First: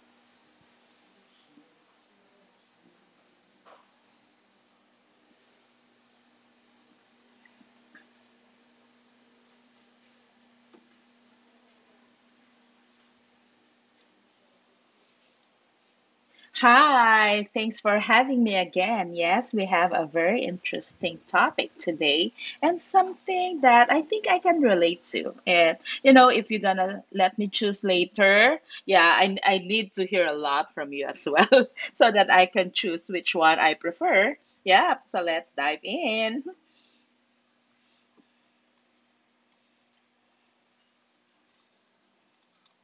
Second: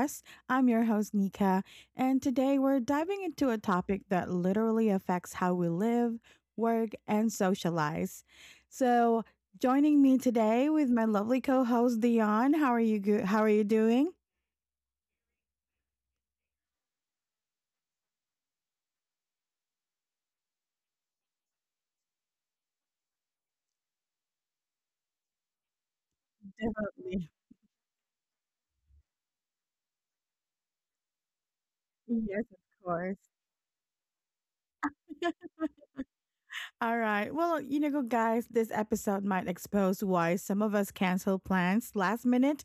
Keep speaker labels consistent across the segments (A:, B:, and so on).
A: Us. I'm your host, Nika, and today we're diving into a topic that literally affects how we live, work, and socialize. So, joining me today with my lovely co host, Dion. How are you? How are you doing?
B: Hi, thanks for having me again. Yes, we have a very interesting topic today and something that I think I can relate to. And you know, if you're gonna let
A: Definitely.
B: me choose later, yeah, I need to hear a lot from you as well so that I
A: Yes,
B: can
A: of
B: choose which
A: course.
B: one I prefer. Yeah, so let's dive in.
A: All right. Well, you know, guys, this episode might expose why some of us cancel plans last minute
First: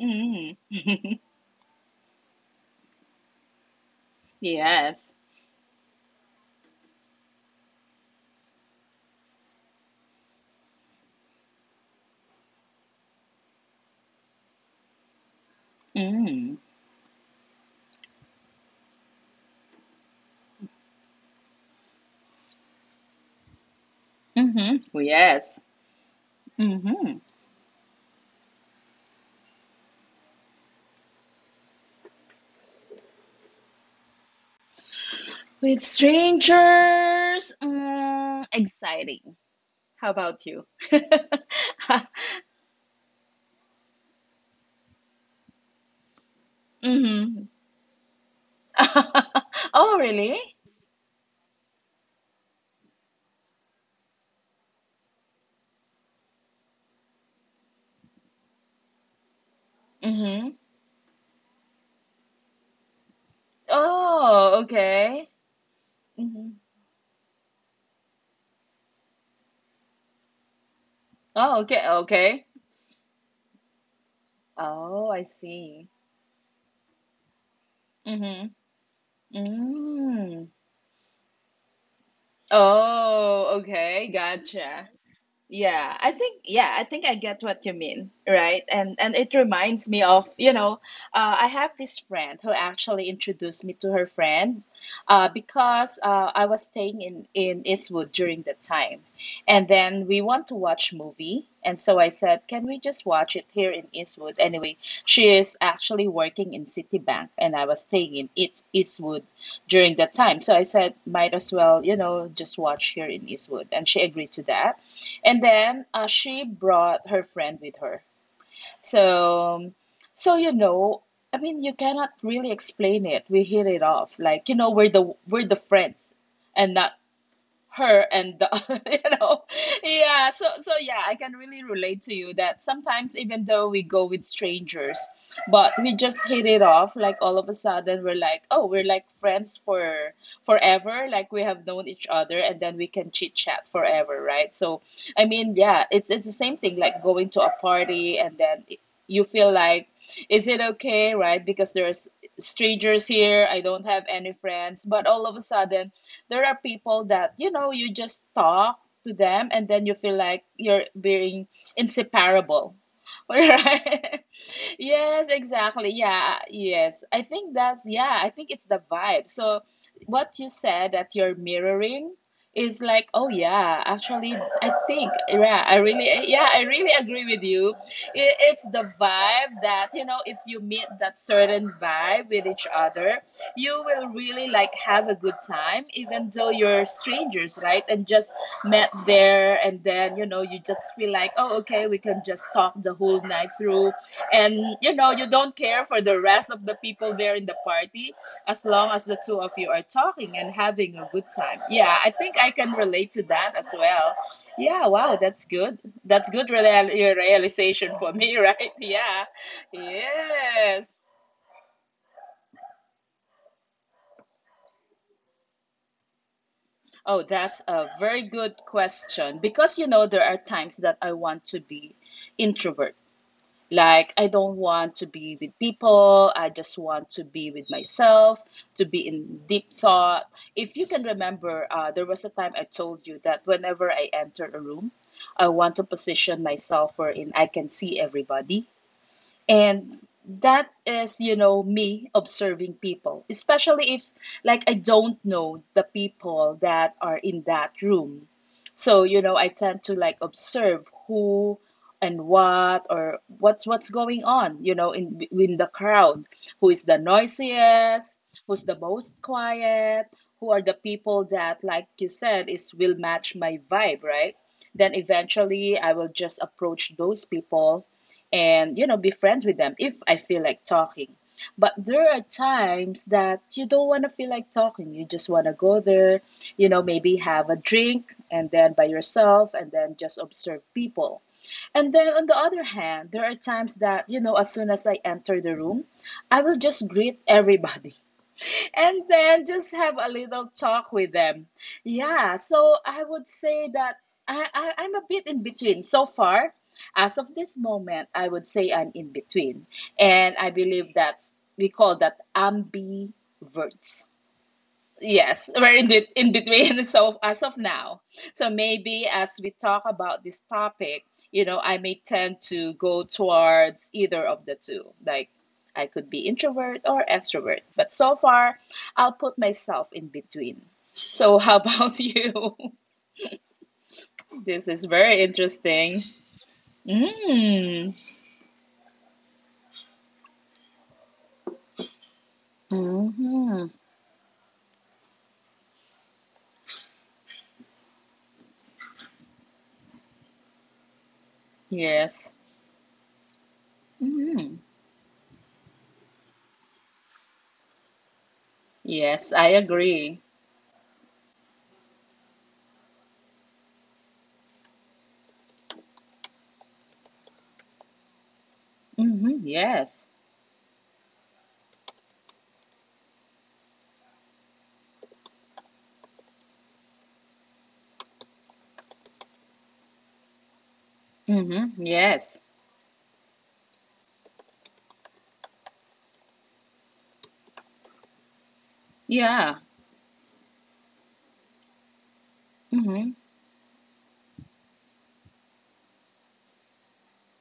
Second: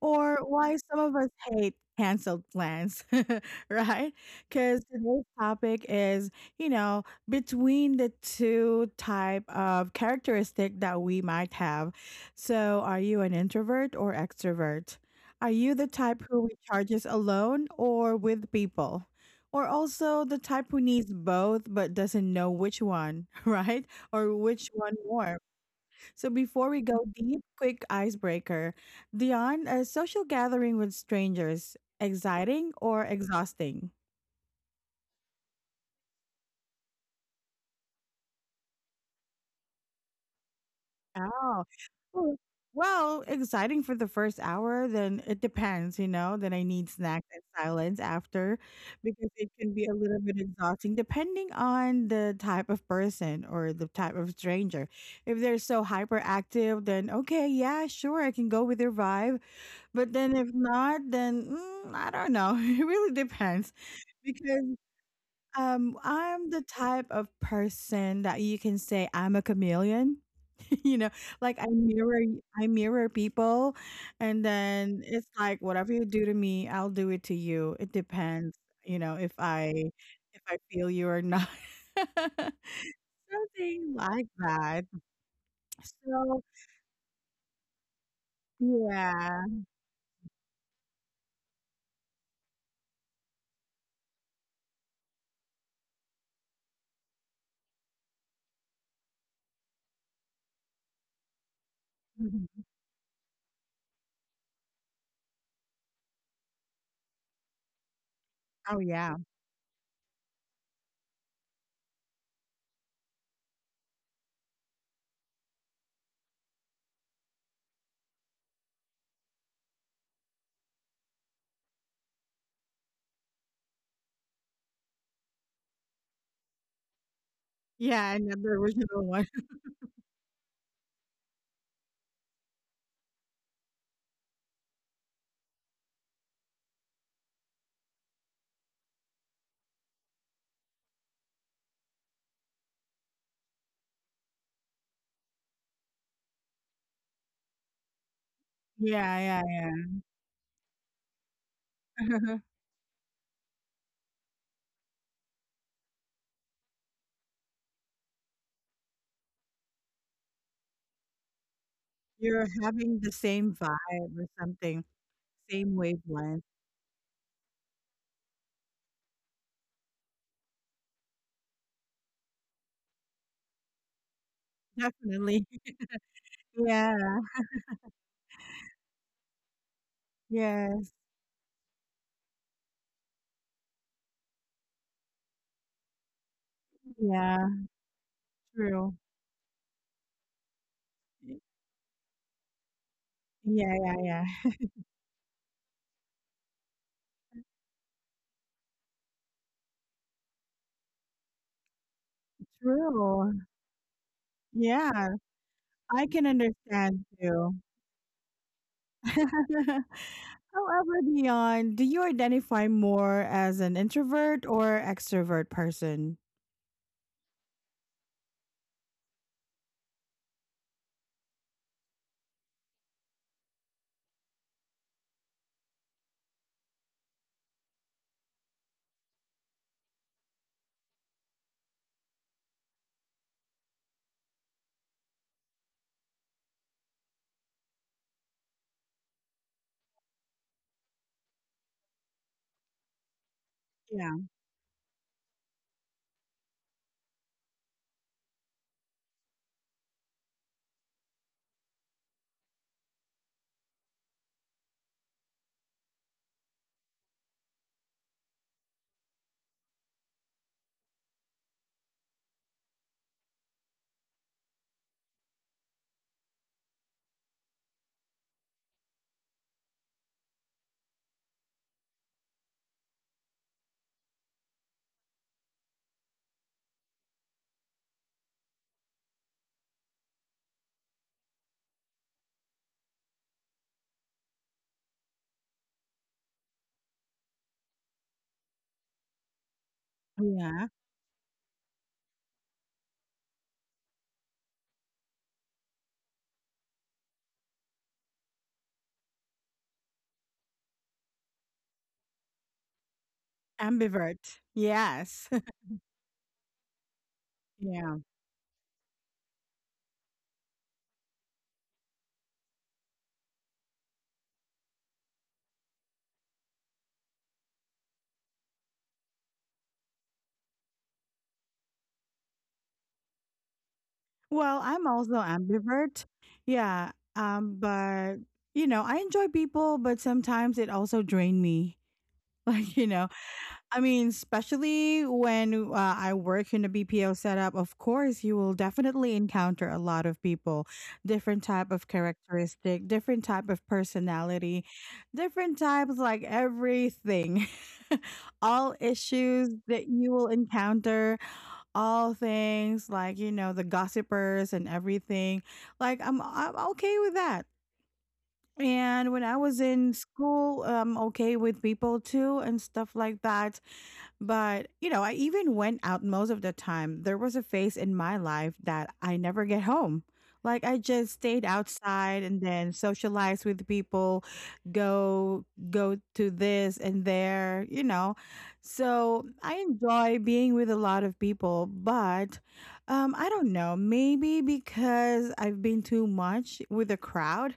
A: or why some of us hate canceled plans, right? Because
B: Yes.
A: today's topic is, you know, between the two type of characteristic that we might have. So, are you an introvert or extrovert? Are you the type who
B: Mm.
A: recharges alone or with people? Or also the type who needs both but doesn't know which one, right? Or which
B: Mm-hmm.
A: one more.
B: Yes.
A: So before we go
B: Mm-hmm.
A: deep, quick icebreaker. Dion, a social gathering with strangers, exciting or exhausting?
B: With strangers, exciting. How about you?
A: Oh. Oh, well, exciting for the first hour, then it depends, you know, then I need snacks and
B: Mhm.
A: silence after because it can be
B: Oh,
A: a little
B: really?
A: bit exhausting depending on the type of person or the type of stranger. If they're so hyperactive, then okay, yeah, sure, I can go with their vibe. But then if
B: Mhm.
A: not, then I don't know. It really depends
B: Oh,
A: because
B: okay.
A: I'm
B: Mhm.
A: the type of person that you can say I'm a chameleon. You know,
B: Oh,
A: like i
B: okay.
A: mirror
B: Okay.
A: I mirror people, and then
B: Oh, I
A: it's like
B: see.
A: whatever you do to me, I'll do it to you. It
B: Mhm.
A: depends, you know, if
B: Mm.
A: I feel you or not.
B: Oh,
A: Something
B: okay.
A: like that.
B: Gotcha. Yeah, I think
A: So
B: yeah, I think I get what you mean, right? And it
A: yeah.
B: reminds me of, you know, I have this friend who actually introduced me to her friend, because I was staying in Eastwood during that time, and then we want to watch movie, and so I said,
A: Mhm.
B: can we just watch it here in Eastwood? Anyway, she is actually working in Citibank, and I was staying in
A: Oh yeah.
B: Eastwood during that time, so I said, might as well, you know, just watch here in Eastwood, and she agreed to that. And then she brought her friend with her. So, so, you know, I mean, you cannot really explain it. We hit it off. Like, you know, we're the friends and not her
A: Yeah.
B: and the
A: Another original
B: you
A: one.
B: know. Yeah, I can really relate to you that sometimes even though we go with strangers, but we just hit it off, like all of a sudden we're like, oh, we're like friends for forever, like we have known each other, and then we can chit chat forever, right? So I mean, yeah, it's the same thing like going to a party, and then
A: Yeah.
B: you
A: Yeah,
B: feel like,
A: yeah.
B: is it okay, right? Because there's strangers here, I don't have any friends, but all of a sudden there are people that, you know, you just talk to them, and then you feel like you're being
A: You're
B: inseparable.
A: having the same vibe
B: Right?
A: or something.
B: Yes,
A: Same
B: exactly. Yeah,
A: wavelength.
B: yes. I think it's the vibe. So what you said, that you're mirroring, is like, oh yeah, actually, I think,
A: Definitely.
B: yeah, I really
A: Yeah.
B: agree with you. It's the vibe that, you know, if you meet
A: Yes.
B: that certain vibe with each other, you will really like have a good time, even though you're
A: Yeah.
B: strangers, right? And just
A: True.
B: met there, and then, you know, you just feel like, oh, okay, we can just talk the whole night
A: Yeah,
B: through,
A: yeah, yeah.
B: and you know, you don't care for the rest of the people there in the party, as long as the two of you are talking and having a good time. Yeah, I think I can relate to
A: True.
B: that as well. Yeah,
A: Yeah,
B: wow, that's good.
A: I can understand too.
B: Realization for me, right? Yeah.
A: However,
B: Yes.
A: Dion, do you identify more as an introvert or extrovert person?
B: Oh, that's a very good question, because you know, there are times that I want to be introvert. Like, I don't want to be with people. I just want to be with myself, to be in deep thought. If you can remember, there was a time I told you that whenever I enter a room, I want to position myself wherein I can see everybody. And that is, you know, me observing people, especially if,
A: Yeah,
B: like, I don't know the people that are in that room. So, you know, I tend to like observe who and what, or what's going on, you know, in the crowd. Who is the noisiest? Who's the most quiet? Who are the people that, like you said, is will match my vibe, right? Then eventually I will just approach those people, and you know, be friends with them if I feel like talking. But there are times that you don't want to feel like talking. You just want to go there, you know, maybe have a drink and then by yourself, and then just observe people. And then on the other hand, there are times that, you know, as soon as I enter the room, I will just greet everybody, and then just have a little
A: yeah.
B: talk with them. Yeah, so I would say that I'm a bit in between. So far, as of this moment, I would say I'm in between. And I believe that we call that ambiverts.
A: Ambivert. Yes.
B: Yes, we're in the, in between, so as of
A: Yeah.
B: now. So maybe as we talk about this topic, you know, I may tend to go towards either of the two. Like I could be introvert or extrovert, but so far I'll put myself in between. So how about you?
A: Well,
B: This
A: I'm
B: is
A: also
B: very interesting.
A: ambivert. Yeah.
B: Mm.
A: But you know, I enjoy people, but sometimes it also drain me. Like, you know,
B: Hmm.
A: I mean, especially when I work in a BPO setup, of course, you will definitely encounter a lot of people, different type of
B: Yes.
A: characteristic, different type of
B: Hmm.
A: personality, different types like everything. All
B: Yes,
A: issues
B: I
A: that you will
B: agree.
A: encounter, all things like, you know, the gossipers and everything. Like I'm okay with that. And when I
B: Hmm.
A: was in
B: Yes.
A: school, okay with people too and stuff like that. But, you know, I even went out most of the time. There was a phase in my life that I never get home. Like I just stayed
B: Hmm.
A: outside and
B: Yes.
A: then socialized with people, go go to this and there, you know. So I
B: Yeah.
A: enjoy being with a lot of people, but
B: Mm-hmm.
A: I don't know, maybe because I've been too much with the crowd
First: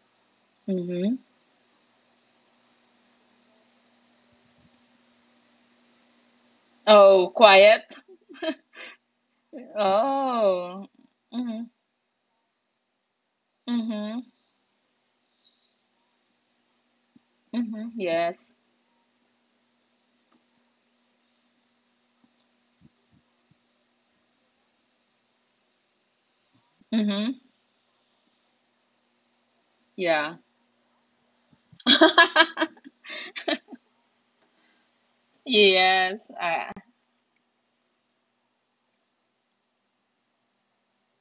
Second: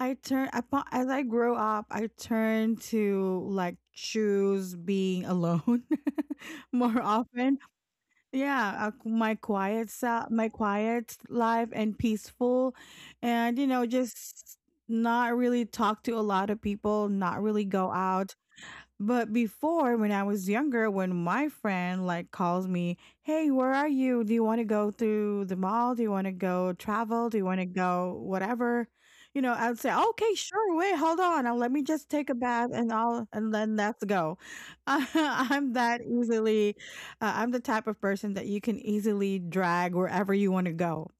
B: Mm-hmm.
A: I grow up, I turn to like choose being alone more
B: Oh,
A: often.
B: quiet.
A: Yeah, my quiet self, my
B: Oh.
A: quiet
B: Mm-hmm.
A: life, and peaceful, and you know,
B: Mm-hmm.
A: just not really talk to a lot of people, not really
B: Mm-hmm.
A: go out,
B: Yes.
A: but before, when I was younger, when my friend like calls me, "Hey, where are you? Do you want to go to the mall? Do you want to go travel?
B: Mm-hmm.
A: Do you want to go whatever?" You know, I'd say, "Okay,
B: Yeah.
A: sure. Wait, hold on. Let me just take a bath and I'll and then let's go." I'm that
B: Yes.
A: easily. I'm the type of person that you can easily drag wherever you want to go.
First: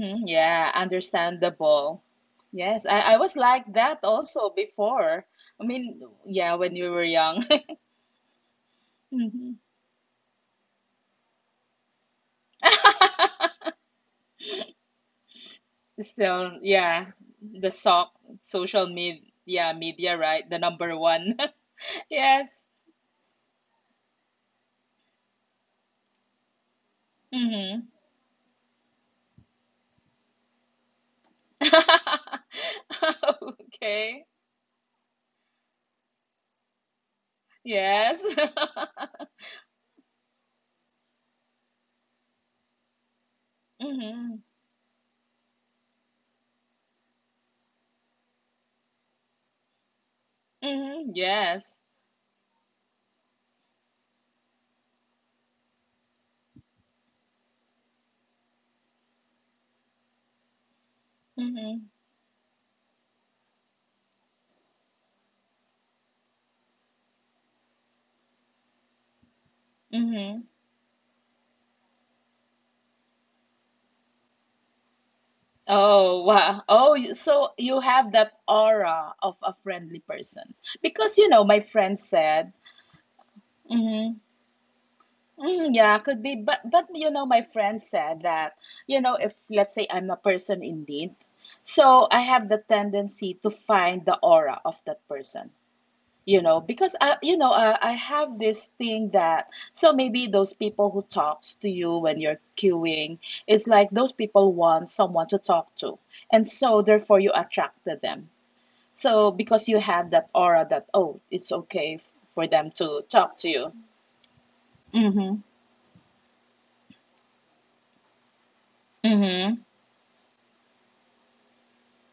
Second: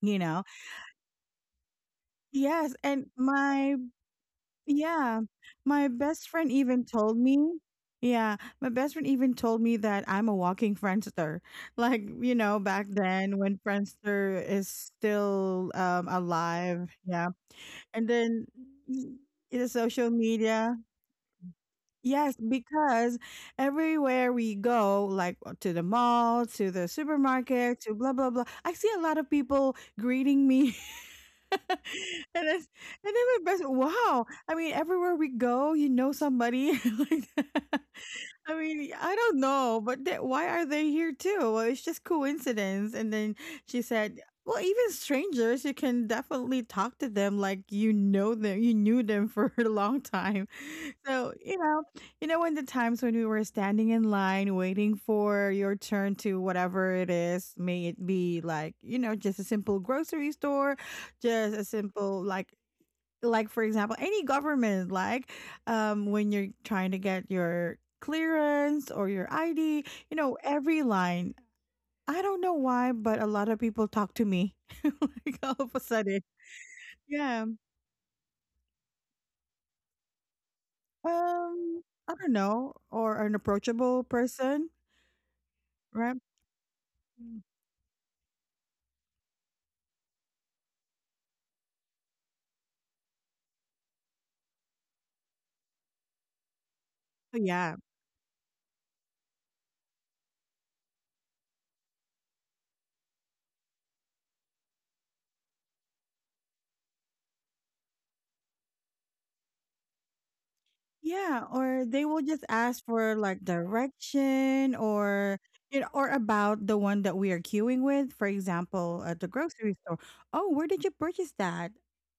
A: You know.
B: Yeah, understandable.
A: Yes,
B: Yes,
A: and
B: I was like
A: my.
B: that also
A: Yeah.
B: before. I
A: My
B: mean,
A: best friend
B: yeah, when
A: even
B: you were
A: told
B: young.
A: me,
B: Hmm.
A: that I'm a walking Friendster. Like, you know, back then when Friendster is still
B: Still,
A: alive.
B: yeah,
A: Yeah.
B: the
A: And
B: soc
A: then
B: social
A: y-
B: media,
A: the social
B: right? The
A: media.
B: number one.
A: Yes,
B: Yes.
A: because everywhere we go, like to the mall, to the supermarket,
B: Mm-hmm.
A: to blah blah blah, I see a lot of people greeting me. And then my best
B: Okay.
A: wow! I mean, everywhere we go, you know somebody like that.
B: Yes.
A: I mean, I don't know, but th why are they here too? Well, it's just coincidence. And then she said,
B: Mm-hmm.
A: "Well, even strangers, you can definitely talk to them like you know them, you knew them for a long time."
B: Mm-hmm.
A: So,
B: Yes.
A: you know in the times when we were standing in line waiting for your turn to whatever it is, may it be like, you know, just a simple grocery store, just a
B: Mm-hmm.
A: simple like for example, any government like when you're trying to get your clearance or your ID, you
B: Mm-hmm.
A: know, every line. I don't know why, but a lot of people talk to me like all of a
B: Oh,
A: sudden.
B: wow. Oh, you-
A: Yeah.
B: so you have that aura of a friendly person. Because, you know, my
A: Um,
B: friend
A: I don't
B: said,
A: know, or an approachable
B: mm-hmm,
A: person,
B: yeah,
A: right?
B: could be, but you know, my friend said that, you know, if let's say I'm a person in need, so I have the tendency to find the aura of that person. You know, because I you
A: Oh,
B: know
A: yeah.
B: I have this thing that, so maybe those people who talks to you when you're queuing, it's like those people want someone to talk to, and so therefore you attracted them, so because you have that aura that, oh,
A: Yeah,
B: it's
A: or
B: okay
A: they will just
B: for them
A: ask
B: to
A: for
B: talk
A: like
B: to you.
A: direction or
B: Mhm.
A: you know, or about the one that we are queuing with. For example, at the
B: Mhm.
A: grocery store. Oh, where did you purchase that?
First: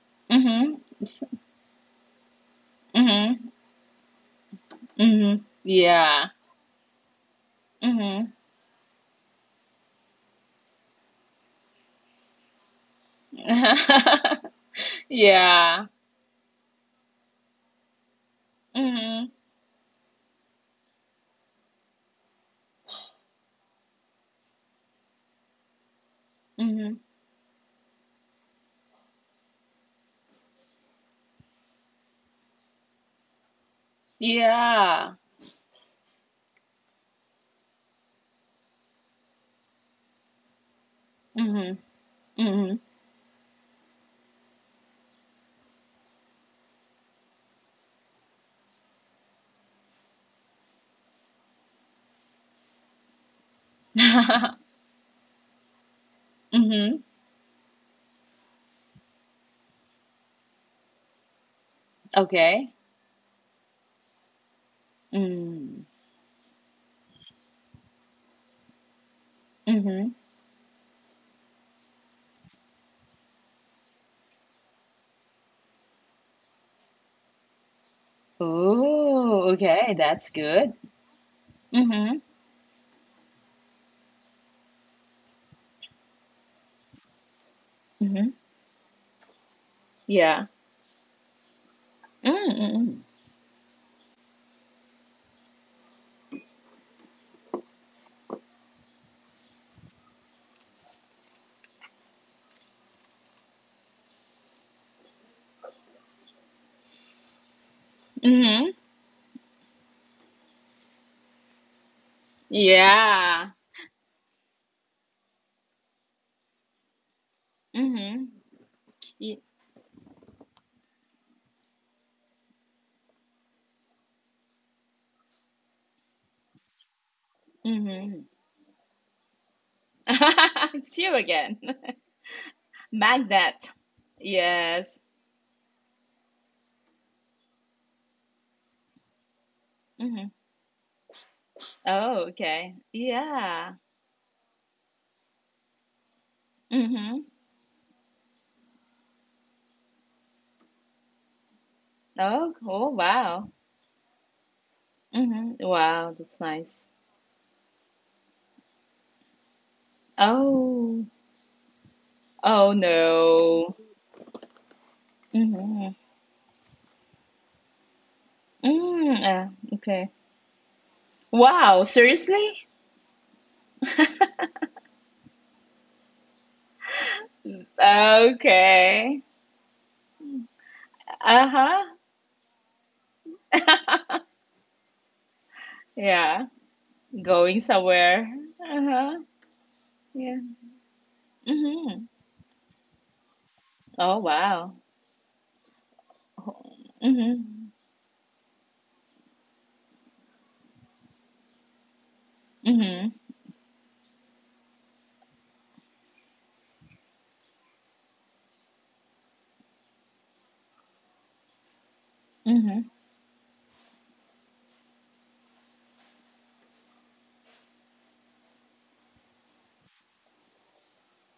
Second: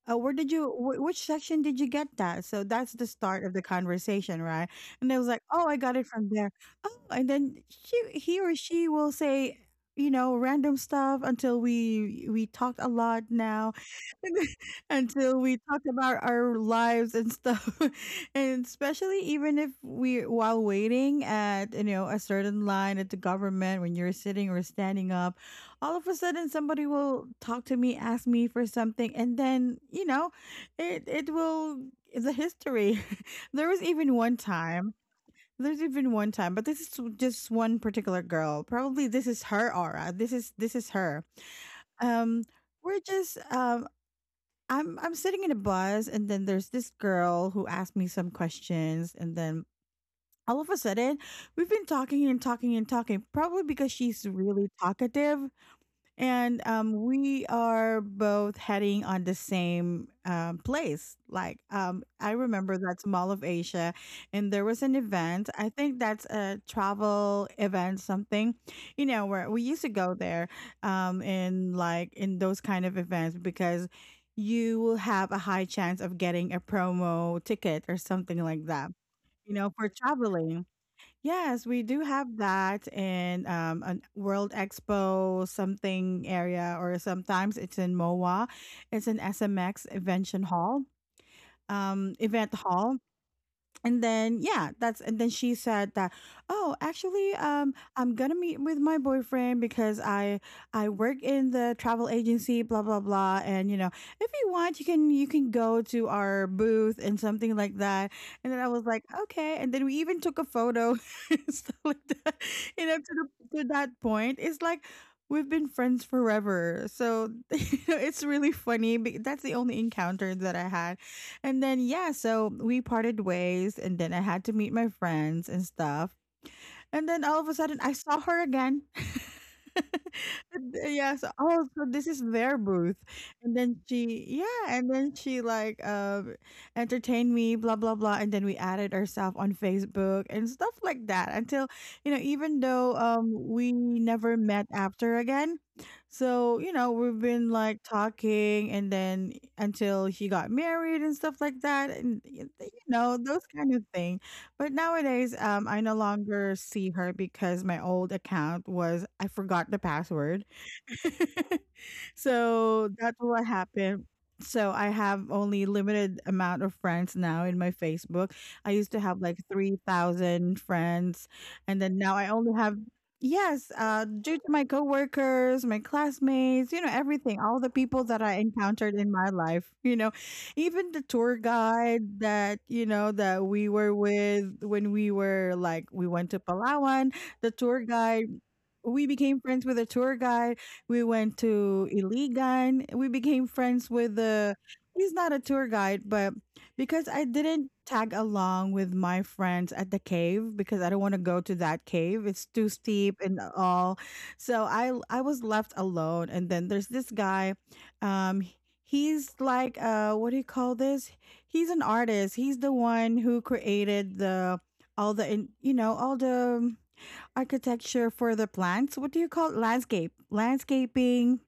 A: Where did you?
B: Mhm.
A: Which
B: S-
A: section did you get that? So that's the
B: mhm.
A: start of the conversation, right? And it was
B: Mhm.
A: like, oh, I got it
B: Yeah.
A: from there. Oh, and then she,
B: Mhm.
A: he or she will say, you know, random stuff until we talked a lot now. Until we talk
B: Yeah.
A: about our lives and stuff and especially
B: Mhm.
A: even if we while waiting at you know a certain line at the government when you're sitting or standing up all of a sudden somebody
B: Mhm.
A: will talk to me, ask me for something, and then you know it will the history. there was even one time
B: Yeah.
A: there's even one time but this is just one particular girl, probably this is her aura, this is her
B: Mhm.
A: um.
B: Mm-hmm.
A: we're just I'm sitting in a bus and then there's this girl who asked me some questions and then all of a sudden we've been talking and talking and talking, probably because she's really talkative, and
B: Mhm.
A: we are both heading on the same place. Like I remember
B: Okay.
A: that's Mall of Asia, and there was an event. I
B: Mm.
A: think that's a travel event, something, you know, where we used to go
B: Mhm.
A: there, in like in those kind of events because you will have a high chance of getting a promo ticket or something like that.
B: Oh.
A: You know, for
B: Okay, that's
A: traveling.
B: good.
A: Yes, we do
B: Mhm.
A: have that in a World Expo something area, or sometimes it's in
B: Mhm.
A: MOA. It's an SMX Invention
B: Yeah.
A: Hall, event
B: Mm.
A: hall,
B: Hmm.
A: and then yeah that's and then she said that oh actually I'm gonna meet with my boyfriend because I work in the travel agency blah blah blah, and you know if you want you can go to our booth and something like that,
B: Mm.
A: and then I
B: Mhm.
A: was like okay, and then we even took a photo and stuff like that, you know to,
B: Yeah.
A: the, to that point it's like we've been friends forever, so you know
B: Mhm.
A: it's really funny that's
B: Y-
A: the only encounter that I had, and then yeah, so we parted ways and then I had to meet my friends and stuff. And then all of a sudden, I saw
B: mhm.
A: her again. And,
B: It's
A: yeah,
B: you
A: so
B: again.
A: oh, so this is their booth, and
B: Magnet.
A: then she, yeah, and
B: Yes.
A: then she like entertained me, blah blah blah, and then we added ourselves on Facebook
B: Mhm.
A: and stuff like that, until you know,
B: Oh,
A: even
B: okay.
A: though we
B: Yeah.
A: never met after again, so you know we've
B: Mhm.
A: been like talking, and then until she got married and stuff like that, and
B: Oh,
A: you know
B: cool.
A: those kind
B: Wow.
A: of things, but nowadays,
B: Mhm.
A: I no
B: Wow, that's
A: longer see
B: nice.
A: her because my old account was I forgot the password.
B: Oh. Oh
A: So that's what
B: no.
A: happened. So I have only
B: Mm-hmm.
A: limited amount of friends now in my Facebook. I used to have
B: Mm,
A: like
B: uh, okay.
A: 3,000 friends and
B: Wow,
A: then now I only
B: seriously?
A: have yes, due to my coworkers, my classmates, you know, everything, all the people that I encountered in my
B: Okay.
A: life, you know, even the tour
B: Uh-huh.
A: guide that, you know, that we were with when we were like we went to
B: Yeah.
A: Palawan, the
B: Going
A: tour guide
B: somewhere.
A: we
B: Uh-huh.
A: became friends with a tour
B: Yeah.
A: guide. We went to
B: Mm-hmm.
A: Iligan. We became friends with
B: Oh,
A: the
B: wow.
A: he's not a tour guide, but because I didn't
B: Mm-hmm.
A: tag along with my friends at the cave because I don't want to go to that cave. It's too
B: Mm-hmm.
A: steep and all. So I was left alone, and then there's this guy um h- he's like what do you call this? He's an artist. He's the
B: Mm-hmm.
A: one who created the all the you know all the architecture for the plants. What do you call it? Landscape, landscaping.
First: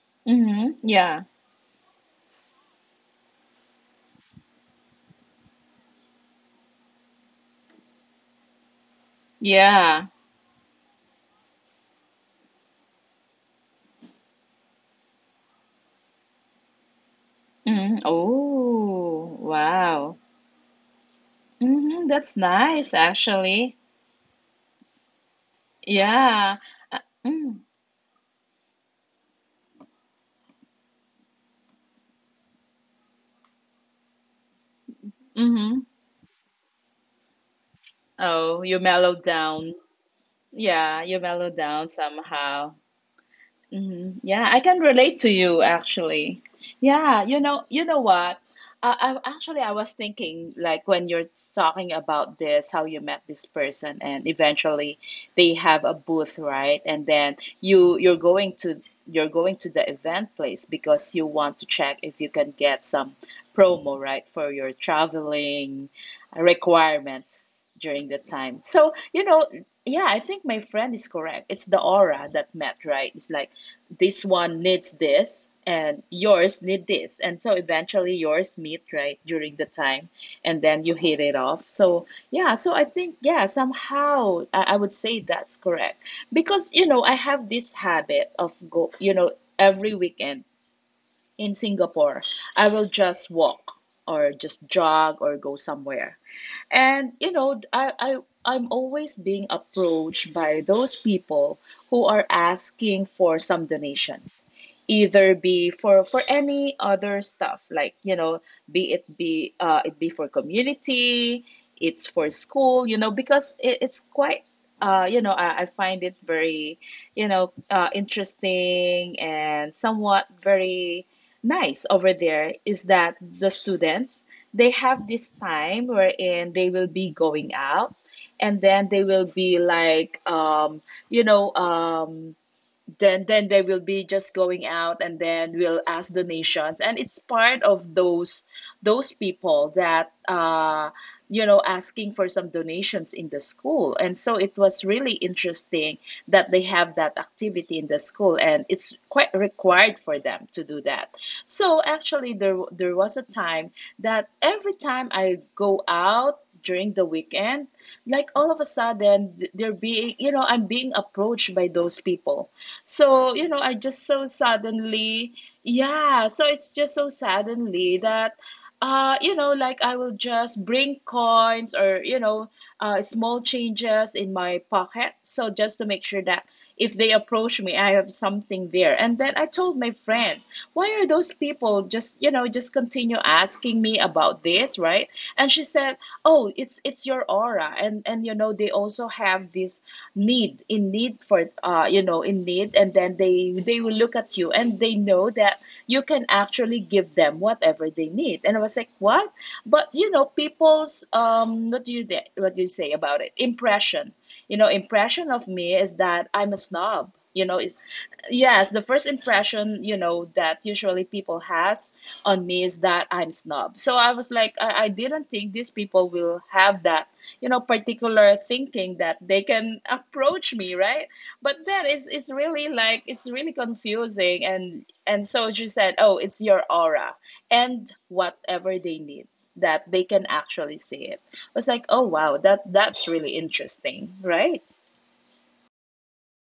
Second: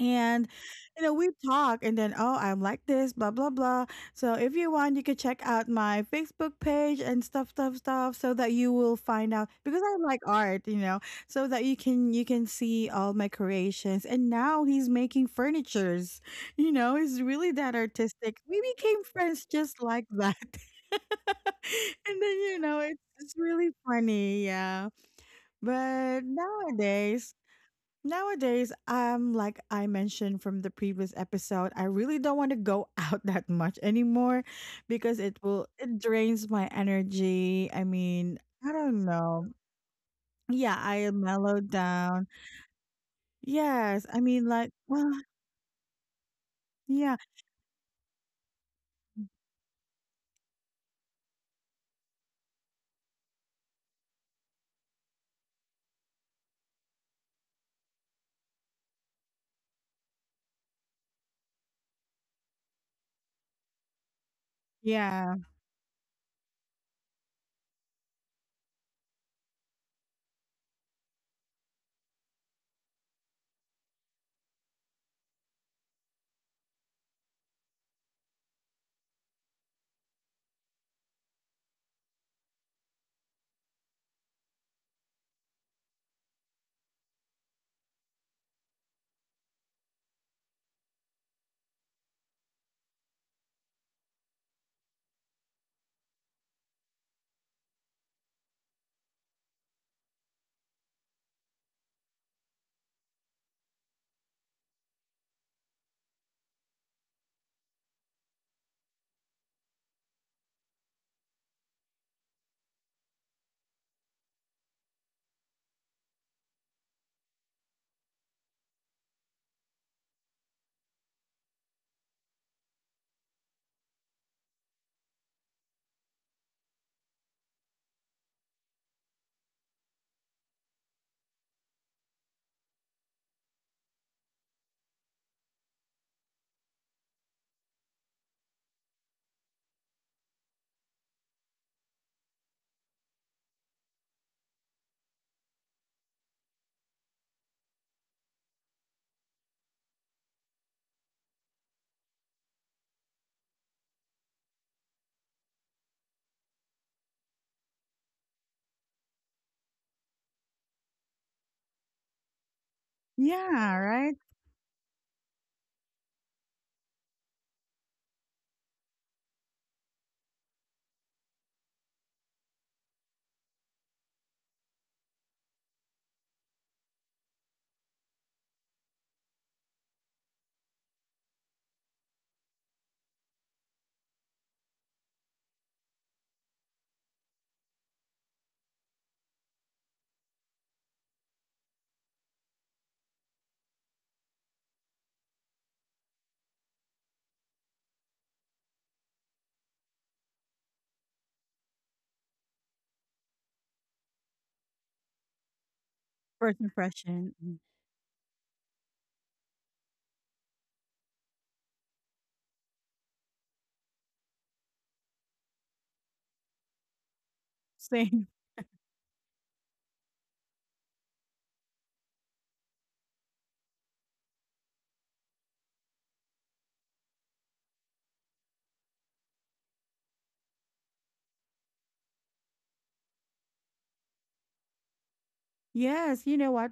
A: And
B: Mm-hmm.
A: you know,
B: Yeah.
A: we talk and then, oh, I'm like this, blah blah blah. So if you want, you can check out my Facebook page and stuff, stuff, stuff, so that you will find out because I
B: Yeah.
A: like art, you know, so that you can see all my creations. And now he's making furnitures, you know, he's really that
B: Mm-hmm.
A: artistic. We became
B: Oh,
A: friends just like
B: wow.
A: that.
B: Mm-hmm.
A: And then
B: That's
A: you know, it's
B: nice,
A: it's really
B: actually.
A: funny, yeah. But
B: Yeah.
A: nowadays,
B: Mm-hmm.
A: nowadays, like I mentioned from the previous episode, I really don't want to go out that much anymore because it will
B: Mm-hmm.
A: it drains my energy. I mean,
B: Oh,
A: I
B: you
A: don't
B: mellowed
A: know.
B: down.
A: Yeah,
B: Yeah,
A: I
B: you mellow
A: mellowed
B: down
A: down.
B: somehow.
A: Yes, I
B: Mhm.
A: mean,
B: Yeah, I
A: like,
B: can
A: well,
B: relate to you actually.
A: yeah,
B: Yeah, you know what? I was thinking, like when you're talking about this, how you met this person, and eventually they have a booth, right? And then you're going to the event place because you want to check if you can get some promo, right, for your
A: yeah,
B: traveling requirements during the time. So, you know, yeah, I think my friend is correct. It's the aura that met, right? It's like this one needs this and yours need this, and so eventually yours meet right during the time, and then you hit it off. So I think yeah, somehow I would say that's correct, because you know, I have this habit of go you know, every weekend in Singapore, I will just walk or just jog or go somewhere. And you know, I I'm always being approached by those people who are asking for some donations, either be for any other stuff, like you know, be it be it be for community, it's for school, you know, because it's quite I find it very, you know, interesting, and somewhat very nice over there is that the students, they have this time wherein they will be going out, and then they will be like, you know um then they will be just going out, and then we'll ask donations, and it's part of those people that, you know, asking for some donations in the school. And so it was really interesting that they have that activity in the school, and it's quite required for them to do that. So actually, there was a time that every time I go out during the weekend, like all of a sudden they're being, you know, I'm being approached by those people. So, you know,
A: yeah,
B: I
A: right.
B: just so suddenly, yeah, so it's just so suddenly that you know, like I will just bring coins, or, you know, small changes in my pocket. So just to make sure that if they approach me, I have something there. And then I told my friend, why are those people just, you know, just continue asking me about this, right? And she said, oh, it's your aura, and you know, they also have this need in need for you know, in need. And then they will look at you and they know that you can actually give them whatever they need. And I was like, what? But you know, people's what do you say about it, impression, you know, impression of me is that
A: First
B: I'm a snob.
A: impression, mm,
B: You know, is yes, the first impression, you know, that usually people has on me is that I'm snob. So I was like, I didn't think these people will have that, you know,
A: same.
B: particular thinking that they can approach me, right? But then it's really like it's really confusing, and so she said, oh, it's your aura and whatever they need, that they can actually see it. I was like, oh wow, that's really interesting, right?
A: Yes, you know what?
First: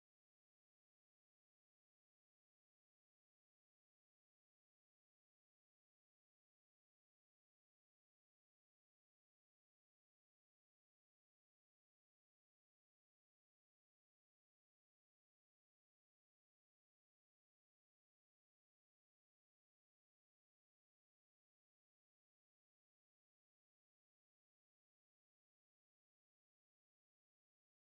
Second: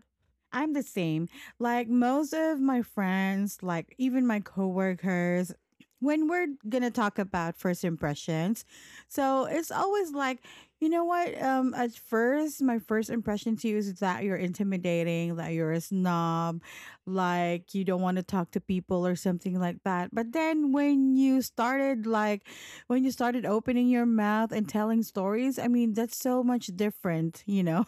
A: I'm the same. Like most of my friends, like even my coworkers, when we're gonna talk about first impressions, so it's always like, you know what? At first, my first impression to you is that you're intimidating, that you're a snob, like you don't want to talk to people or something like that. But then when you started, like, when you started opening your mouth and telling stories, I mean, that's so much different, you know.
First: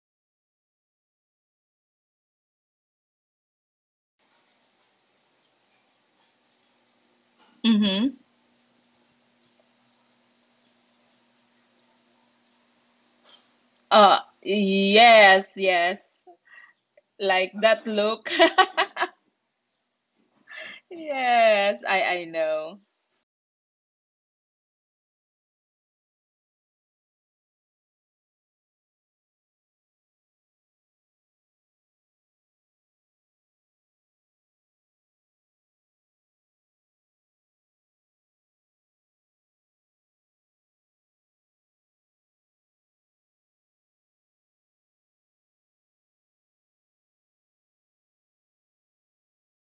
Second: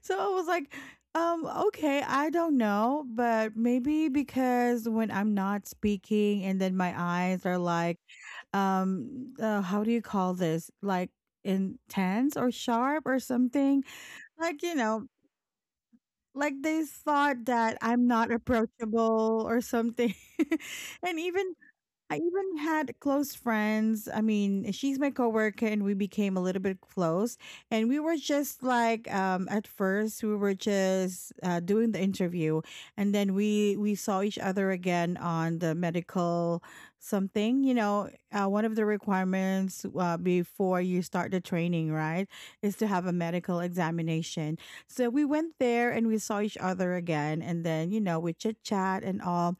A: So I was like, okay, I don't know, but maybe because when I'm not speaking and then my eyes are like,
B: Mm-hmm.
A: how do you call this? Like intense or sharp or something? Like, you know,
B: Yes, yes.
A: like they thought
B: Like
A: that
B: that
A: I'm
B: look.
A: not approachable or something. And even
B: Yes, I
A: I
B: I
A: even
B: know.
A: had close friends. I mean, she's my coworker and we became a little bit close. And we were just like at first we were just doing the interview and then we saw each other again on the medical something, you know, one of the requirements before you start the training, right, is to have a medical examination. So we went there and we saw each other again and then, you know, we chit-chat and all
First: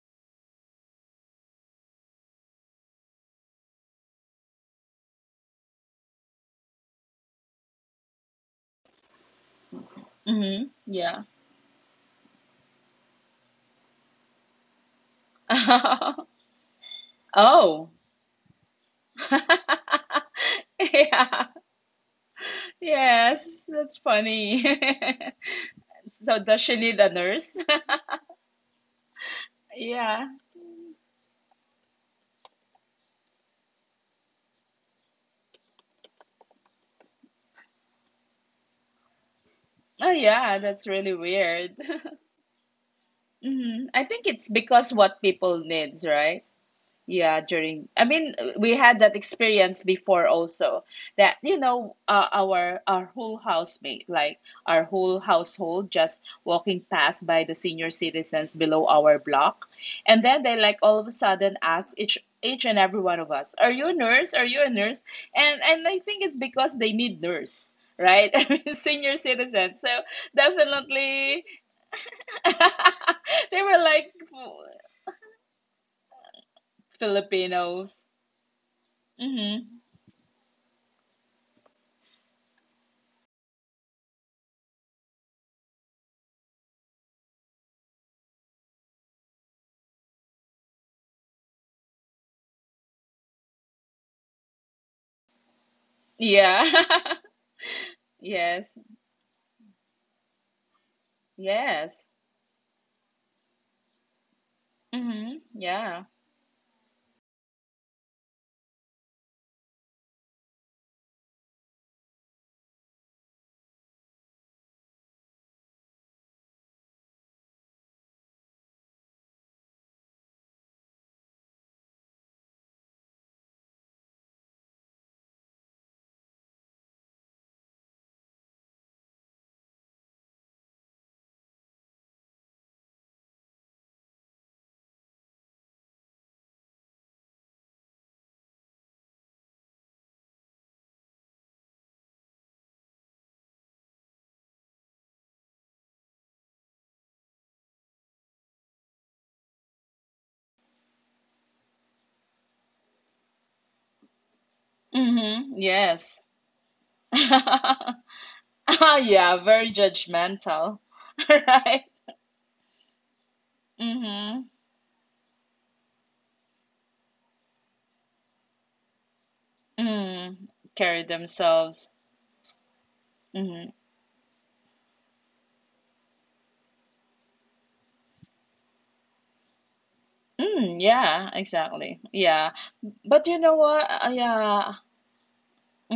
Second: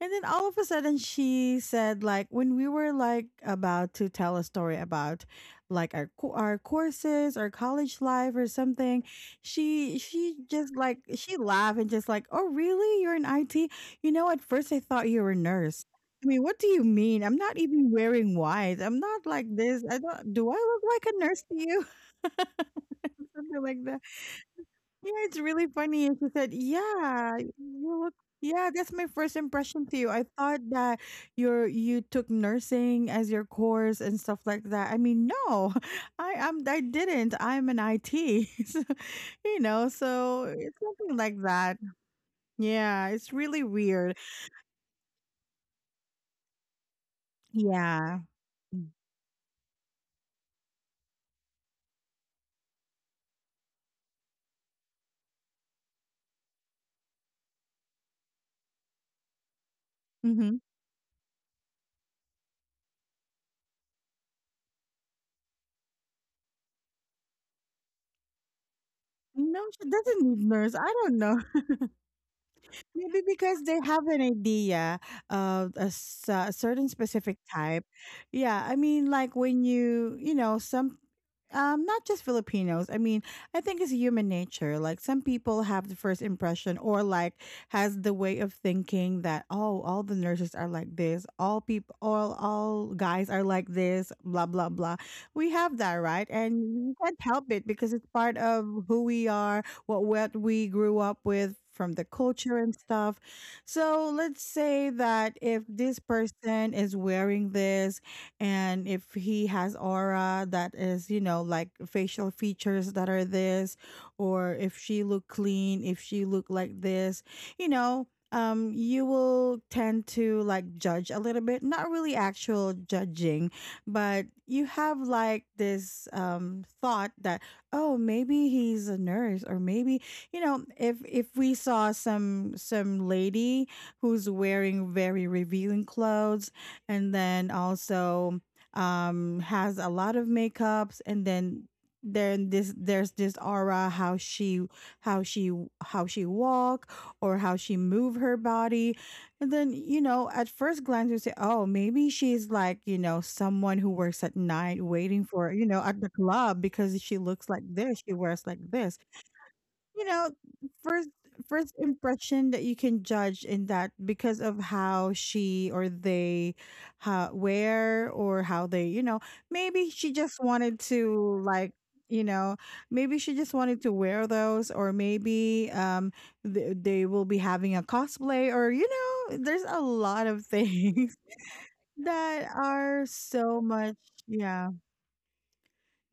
A: and then all of a sudden she said like when we were like about to tell a story about like our courses, our college life or something, she
B: Mm-hmm.
A: just like
B: Yeah.
A: she laughed and just like, "Oh, really? You're in IT? You know, at first I thought you were a nurse." I mean, what do you mean? I'm not
B: Oh.
A: even wearing white. I'm not like this. I don't do I look like a nurse
B: Yeah.
A: to you? Something
B: Yes,
A: like
B: that's funny.
A: yeah, it's really funny. And she
B: So
A: said,
B: does she need a
A: "Yeah,
B: nurse?
A: you look. Yeah, that's my first impression to you. I
B: Yeah.
A: thought that you took nursing as your course and stuff like that. I mean, no, I am. I didn't. I'm an IT. So, you know,
B: Oh
A: so it's
B: yeah, that's
A: something
B: really
A: like that.
B: weird.
A: Yeah, it's really weird.
B: I think it's because what people needs, right? Yeah, during
A: Yeah.
B: I mean we had that experience before also, that you know, our whole housemate, like our whole household, just walking past by the senior citizens below our block. And then
A: Mm-hmm.
B: they, like, all of a sudden ask each and every one of us, are you a nurse? Are you a nurse? And I think it's because they need nurse, right? I mean, senior
A: No, she
B: citizens, so
A: doesn't need nurse. I don't know.
B: definitely.
A: Maybe because
B: They
A: they
B: were
A: have an
B: like,
A: idea of a certain specific type.
B: Filipinos.
A: Yeah, I mean, like when
B: Mhm.
A: you know, some not just filipinos, I mean, I think it's human nature, like some people have the first impression, or like has the way of thinking that, oh, all the nurses are like this, all people, all guys are like this, blah blah blah. We have that, right?
B: Yeah.
A: And we can't help it because it's part
B: Yes.
A: of who we are, what we grew up with, from the
B: Yes.
A: culture and stuff. So let's say that
B: Mm-hmm.
A: if this
B: Yeah.
A: person is wearing this, and if he has aura that is, you know, like facial features that are this, or if she look clean, if she look like this, you know, you will tend to like judge a little bit, not really actual judging, but you have like this thought that, oh, maybe he's a nurse, or maybe, you know, if we saw some lady who's wearing very revealing clothes, and then also has a lot of makeups, and then this there's this aura, how she, how she, how she walk, or how she move her body, and then you know at first glance you say, oh, maybe she's like, you know, someone who works at night, waiting for,
B: Mm-hmm.
A: you know, at the
B: Yes.
A: club, because she looks like this, she wears like this,
B: Yeah, very
A: you know,
B: judgmental.
A: first first
B: Right?
A: impression that you can judge in that because
B: Mm-hmm.
A: of how she or they, how where or how they, you know, maybe she just
B: Mm.
A: wanted
B: Carry
A: to like,
B: themselves.
A: you know, maybe she just
B: Mm-hmm.
A: wanted to wear those, or maybe they will be having a cosplay, or you know there's a lot of
B: Mm,
A: things
B: yeah, exactly.
A: that
B: Yeah.
A: are
B: But you know
A: so
B: what?
A: much yeah
B: Yeah,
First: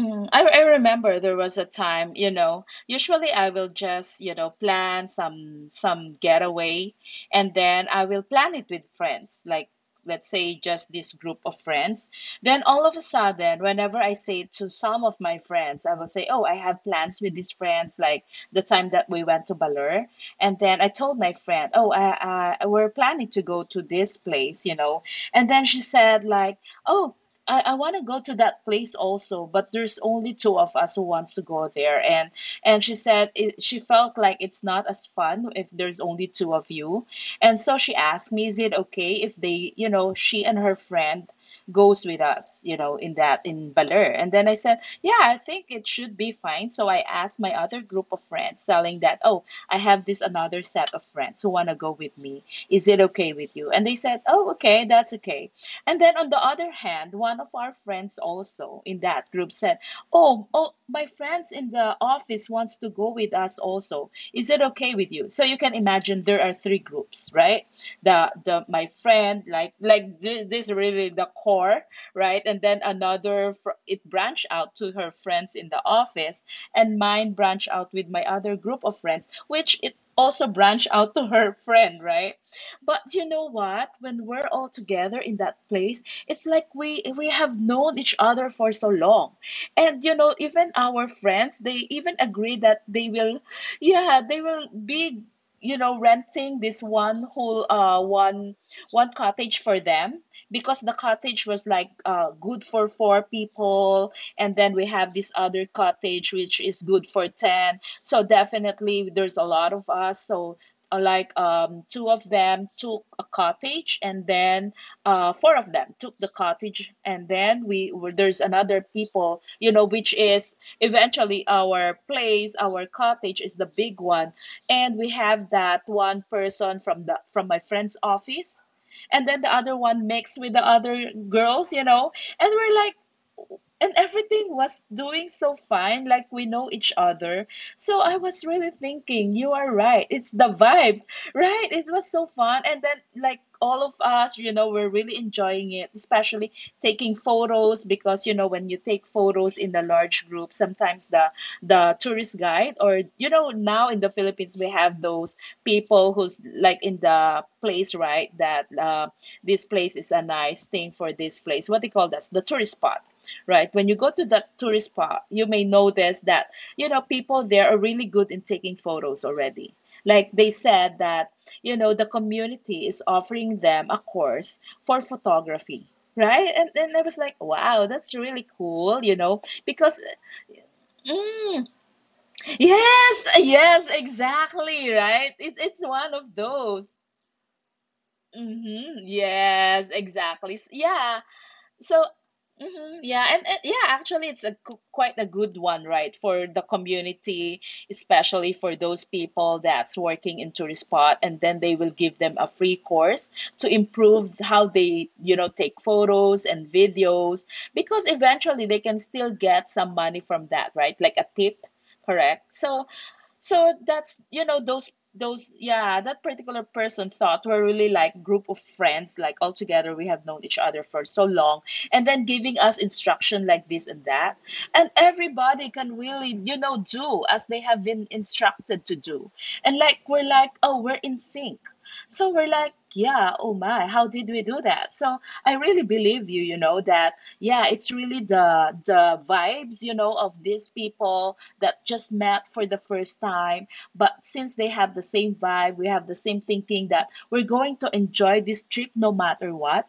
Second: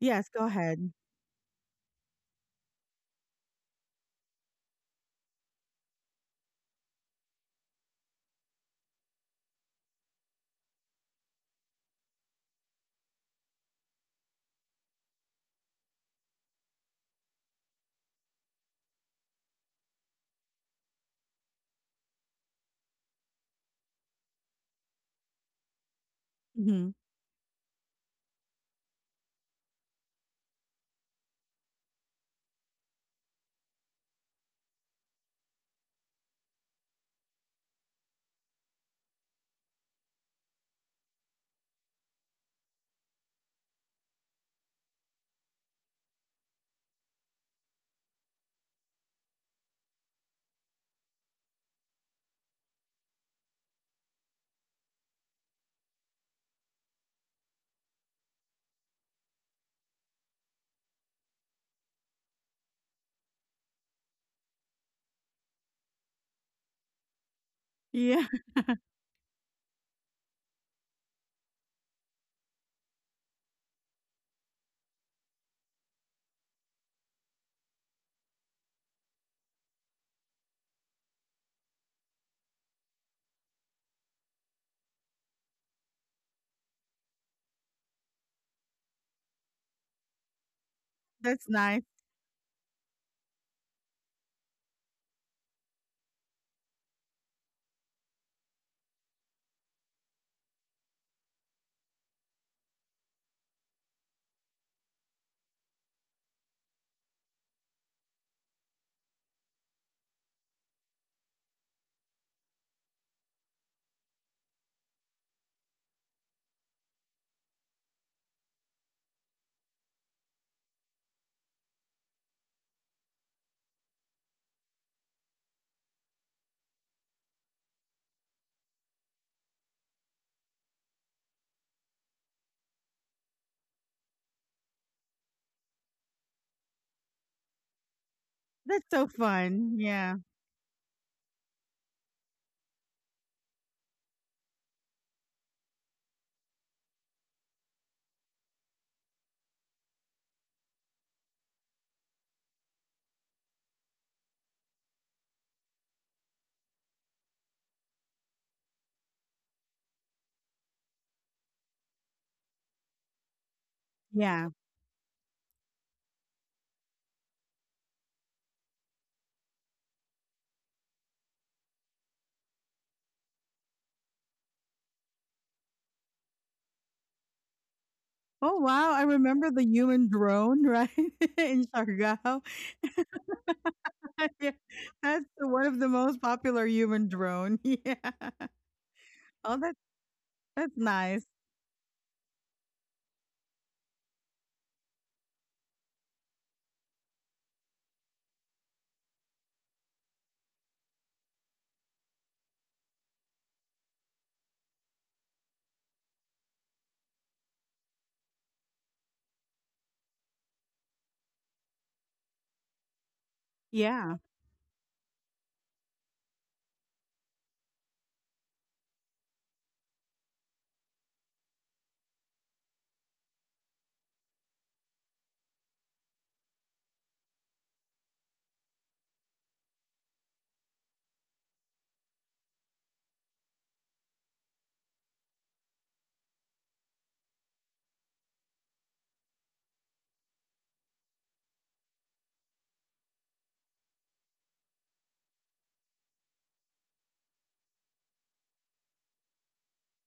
A: yes
B: I,
A: go
B: I
A: ahead
B: remember there was a time, you know, usually I will just, you know, plan some getaway. And then I will plan it with friends, like let's say just this group of friends. Then all of a sudden, whenever I say to some of my friends, I will say, "Oh, I have plans with these friends," like the time that we went to Baler. And then I told my friend, "Oh, I we're planning to go to this place," you know. And then she said like,
A: hmm
B: oh, I want to go to that place also, but there's only two of us who wants to go there. And she said it, she felt like it's not as fun if there's only two of you. And so she asked me, is it okay if they, you know, she and her friend goes with us, you know, in that in Baler. And then I said, yeah, I think it should be fine. So I asked my other group of friends, telling that, oh, I have this another set of friends who want to go with me. Is it okay with you? And they said, oh, okay, that's okay. And then on the other hand, one of our friends also in that group said, "Oh, oh, my friends in the office wants to go with us also. Is it okay with you?" So you can imagine there are three groups, right?
A: yeah
B: The my friend like this really the core, right? And then another, it branched out to her friends in the office, and mine branched out with my other group of friends, which it also branched out to her friend, right? But you know what? When we're all together in that place, it's like we have known each other for so long. And you know, even our
A: that's nice
B: friends, they even agree that they will, yeah, they will be, you know, renting this one whole one cottage for them, because the cottage was like good for four people, and then we have this other cottage which is good for 10. So definitely there's a lot of us. So like two of them took a cottage, and then four of them took the cottage. And then we were, there's another people, you know, which is eventually our place, our cottage is the big one. And we have that one person from the from my friend's office, and then the other one mixed with the other girls, you know. And we're like, and everything was doing so fine, like we know each other. So I was really
A: that's so
B: thinking, you are
A: fun
B: right.
A: yeah
B: It's the vibes, right? It was so fun. And then, like, all of us, you know, we're really enjoying it, especially taking photos because, you know, when you take photos in the large group, sometimes the tourist guide, or you know, now in the Philippines we have those people who's like in the place, right? That this place is a nice thing for this place. What they call that? The tourist spot, right? When you go to
A: yeah.
B: that tourist spot, you may notice that, you know, people there are really good in taking photos already. Like they said that, you know, the community is offering them a course for photography, right? And I was like, wow, that's
A: Oh,
B: really
A: wow, I
B: cool, you
A: remember
B: know,
A: the human
B: because,
A: drone, right? In
B: mm,
A: Siargao.
B: yes, yes,
A: Yeah,
B: exactly,
A: that's
B: right?
A: one
B: It,
A: of the
B: it's
A: most
B: one of
A: popular human
B: those.
A: drone. Yeah.
B: Mm-hmm,
A: Oh,
B: yes, exactly.
A: that's
B: S-
A: nice.
B: Yeah, so, mhm, yeah, and yeah, actually, it's a gu- quite a good one, right, for the community, especially for those people that's working in tourist spot, and then they will give them a free course to improve how they, you know, take photos and videos, because eventually they can still get some money from that, right, like a tip, correct? So so
A: Yeah.
B: that's, you know, those yeah, that particular person thought we're really like group of friends, like all together we have known each other for so long, and then giving us instruction like this and that. And everybody can really, you know, do as they have been instructed to do. And like we're like, oh, we're in sync. So we're like, yeah, oh my, how did we do that? So I really believe you, you know, that yeah, it's really the vibes, you know, of these people that just met for the first time. But since they have the same vibe, we have the same thinking that we're going to enjoy this trip no matter what.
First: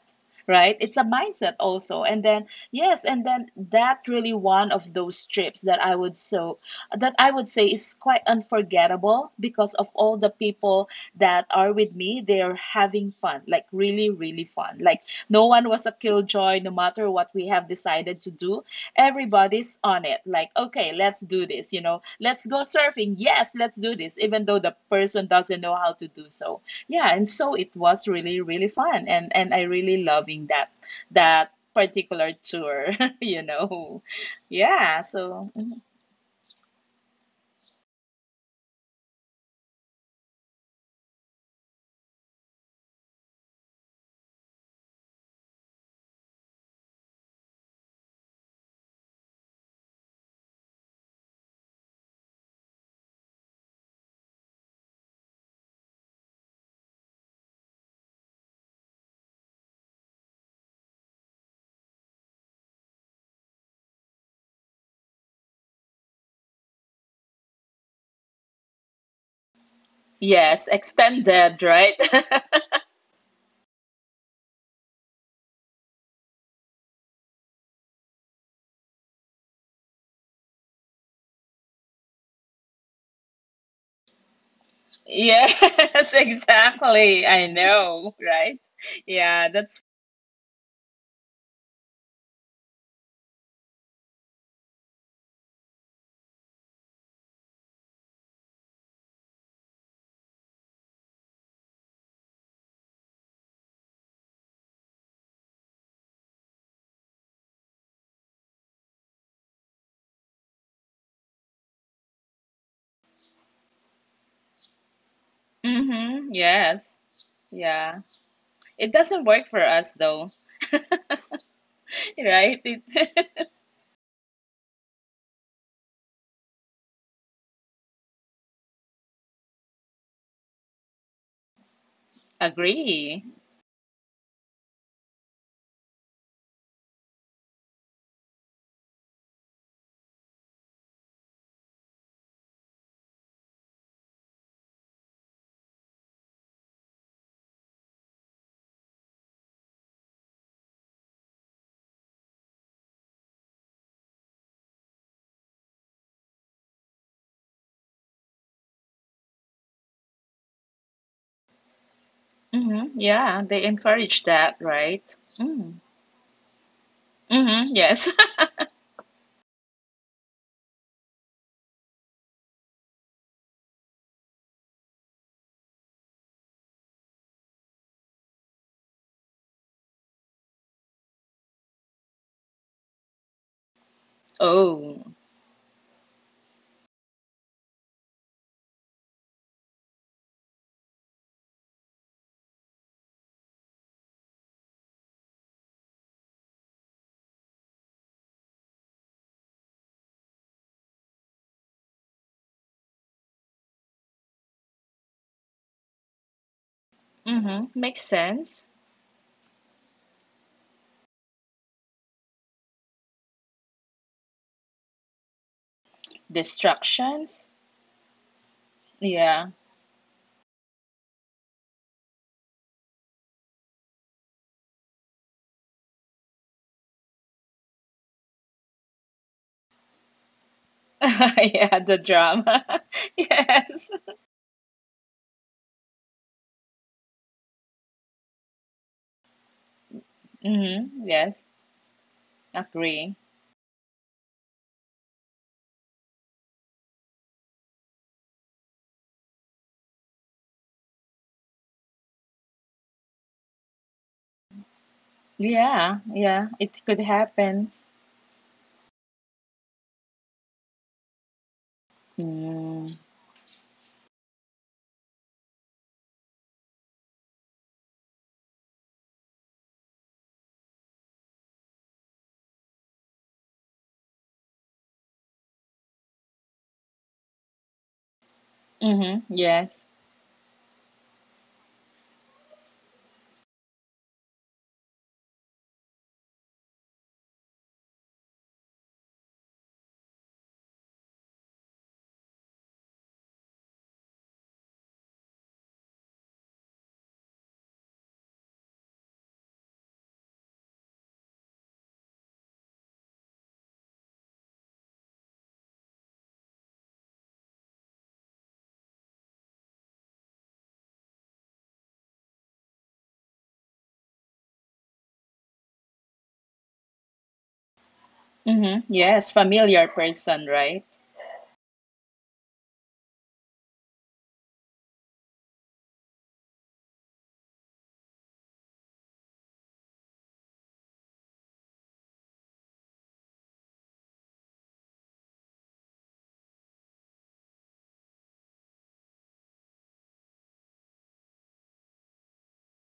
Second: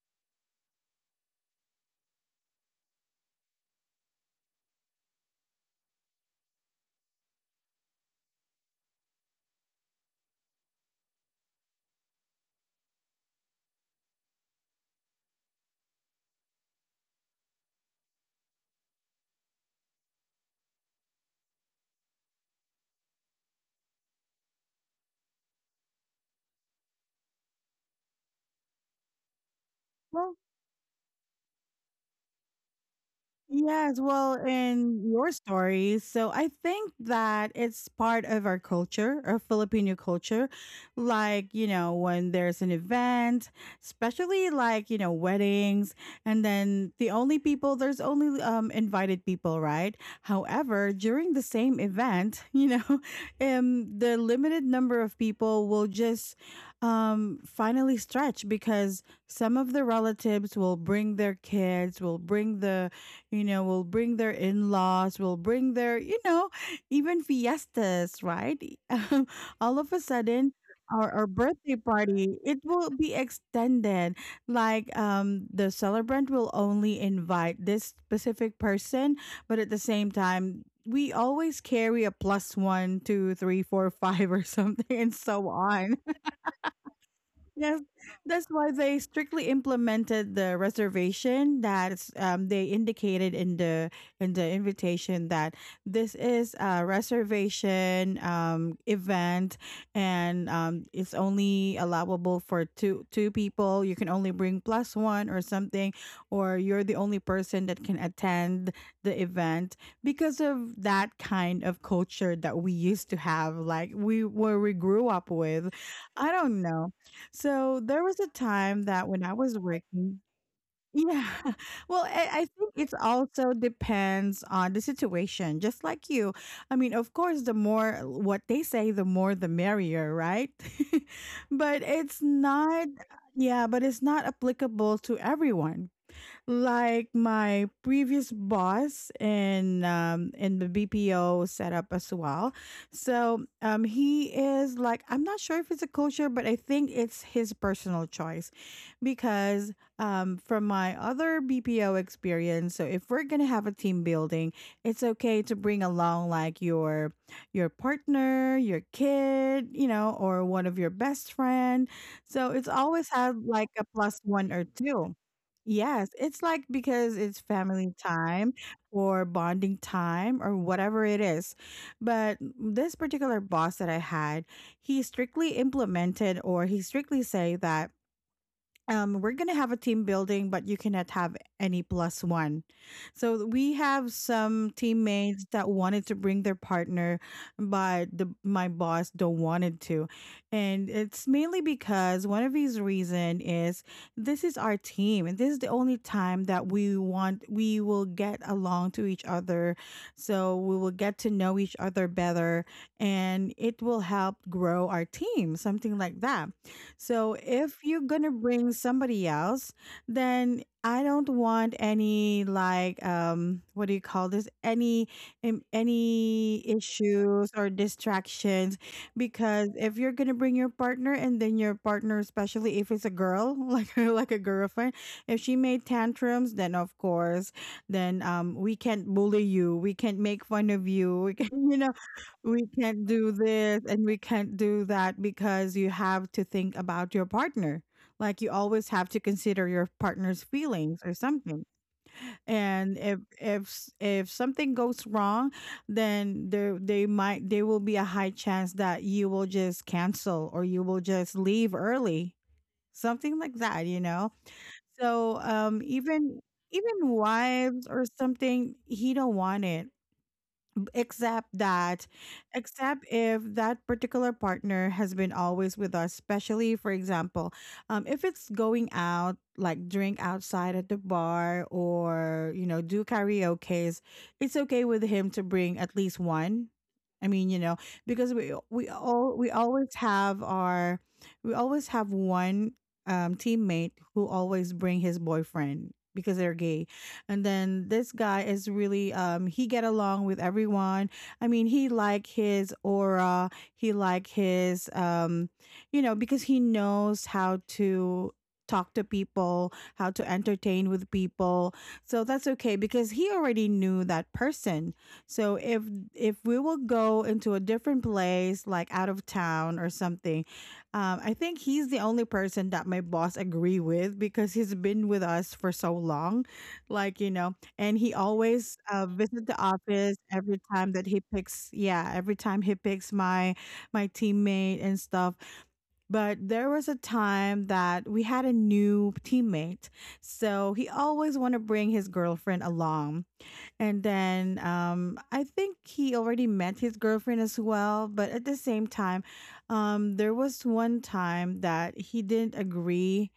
B: Right? It's a mindset also. And then yes, and then that really one of those trips that I would so that I would say is quite unforgettable because of all the people that are with me. They're having fun, like really, really fun. Like no one was a killjoy, no matter what we have decided to do. Everybody's on it. Like, okay, let's do this, you know, let's go surfing. Yes, let's do this, even though the person doesn't know how to do so. Yeah, and so it was really, really fun. And I really
A: Well,
B: loving that that particular tour, you
A: yes,
B: know.
A: well, in
B: Yeah,
A: your
B: so
A: stories, so I think that it's part of our culture, our Filipino culture. Like, you know, when there's an event, especially like, you know, weddings, and then the only people, there's only invited people, right? However, during the same event, you know, the limited number of people will just finally stretch because some of the relatives will bring their kids, will bring the you know, will bring their in-laws, will bring their you know, even fiestas, right. All of a sudden
B: yes,
A: our
B: extended,
A: birthday
B: right?
A: party, it will be extended, like the celebrant will only invite this specific person, but at the same time we always carry a plus 1 2 3 4 five or something and so
B: Yes,
A: on.
B: exactly. I
A: Yes,
B: know,
A: that's
B: right?
A: why they strictly
B: Yeah, that's
A: implemented the reservation that they indicated in the invitation that this is a reservation event, and it's only allowable for two people. You can only bring plus one or something, or you're the only person that can attend the event because of that kind of culture that we used to have, like we where we grew up with. I
B: mm-hmm,
A: don't know.
B: yes.
A: So there
B: Yeah.
A: was a time
B: It
A: that when
B: doesn't
A: I
B: work
A: was
B: for us
A: working,
B: though,
A: yeah, well, I
B: right?
A: think it's
B: It,
A: also depends on the situation, just like you. I mean, of course, the more what they say, the more the merrier, right? But it's not,
B: agree.
A: yeah, but it's not applicable to everyone, like my previous boss in the BPO setup as well. So he is like, I'm not sure if it's a culture, but I think it's his personal choice because from my other BPO experience, so if we're gonna have a team building, it's okay to bring along like your partner, your kid, you know, or one of your best friend. So it's always
B: Mm-hmm,
A: had like
B: yeah,
A: a
B: they
A: plus one
B: encourage
A: or
B: that,
A: two.
B: right?
A: Yes,
B: Mm.
A: it's like because it's family
B: Mm-hmm, yes.
A: time or bonding time or whatever it is. But this particular boss that I had, he strictly implemented or he strictly say that we're gonna have a team building, but you cannot have any plus one. So we have some teammates
B: Oh.
A: that wanted to bring their partner, but the my boss don't wanted to, and it's mainly because one of his reason is this is our team, and this is the only time that we want we will get along to each other, so we will get to know each other better, and it will help grow our team, something like that. So if
B: Mm-hmm,
A: you're
B: makes
A: gonna bring
B: sense.
A: somebody else, then I don't want any like what do you call this? Any issues
B: Distractions.
A: or distractions
B: Yeah.
A: because if you're gonna bring your partner, and then your partner, especially if it's a girl, like a girlfriend, if she made tantrums, then of course, then we can't bully you, we can't make fun of you, we can, you know,
B: Yeah, the
A: we
B: drama.
A: can't do this and
B: Yes.
A: we can't do that because you have to think about your partner. Like you always have to consider your partner's feelings or
B: Mm-hmm,
A: something.
B: yes.
A: And
B: Agree.
A: if if something goes wrong, then there they might there will be a high chance that you will just cancel or you will just leave early. Something like that, you know. So
B: Yeah,
A: even
B: yeah,
A: even
B: it could
A: wives
B: happen.
A: or something, he don't want it job, except that except
B: Mm.
A: if that particular partner has been always with us, especially for example, if it's going out like drink outside at the bar, or you know, do karaoke's. It's okay with him to bring at least one. I mean. Because we
B: Mm-hmm.
A: always
B: Yes.
A: have our we always have one, teammate who always bring his boyfriend because they're gay. And then this guy is really, he get along with everyone. I mean, he like his aura, he like his, you know, because he knows how to talk to people, how to entertain with people. So that's okay because he already knew that person. So if we will go into a different place like out of town or something, I think he's the only person that my boss agree with because he's been with us for so long. Like, you know, and he always,
B: Mm-hmm.
A: visit the
B: Yes,
A: office
B: familiar
A: every
B: person,
A: time that he
B: right?
A: picks, yeah, every time he picks my teammate and stuff. But there was a time that we had a new teammate. So he always want to bring his girlfriend along. And then, I think he already met his girlfriend as well. But at the same time, there was one time that he didn't agree,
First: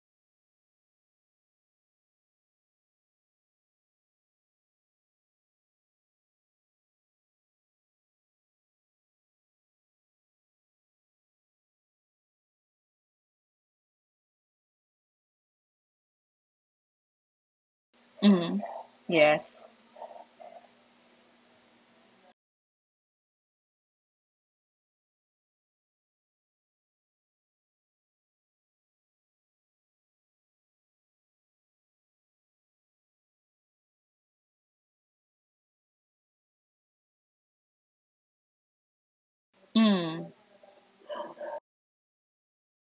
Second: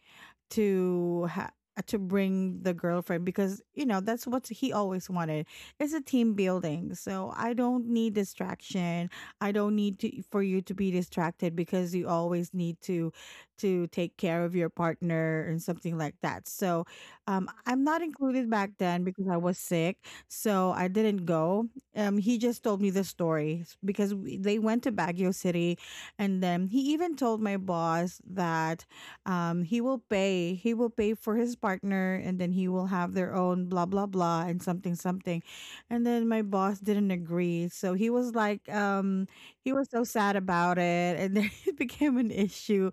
A: to ha- to bring the girlfriend, because you know that's what he always wanted. It's a team building, so I don't need distraction. I don't need to for you to be distracted because you always need to take care of your partner and something like that. So, I'm not included
B: Mm.
A: back then because I was
B: Yes.
A: sick, so I didn't go. He just told me the story because they went to Baguio City, and then he even told my boss that, he will pay. He will pay for his partner, and then he will have their own blah blah blah and something something. And then my boss didn't agree, so he was like, he was so
B: Mm.
A: sad about it, and then it became an issue.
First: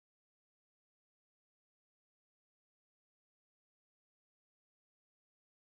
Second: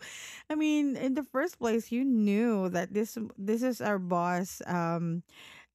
A: I mean, in the first place, you knew that this is our boss. Um,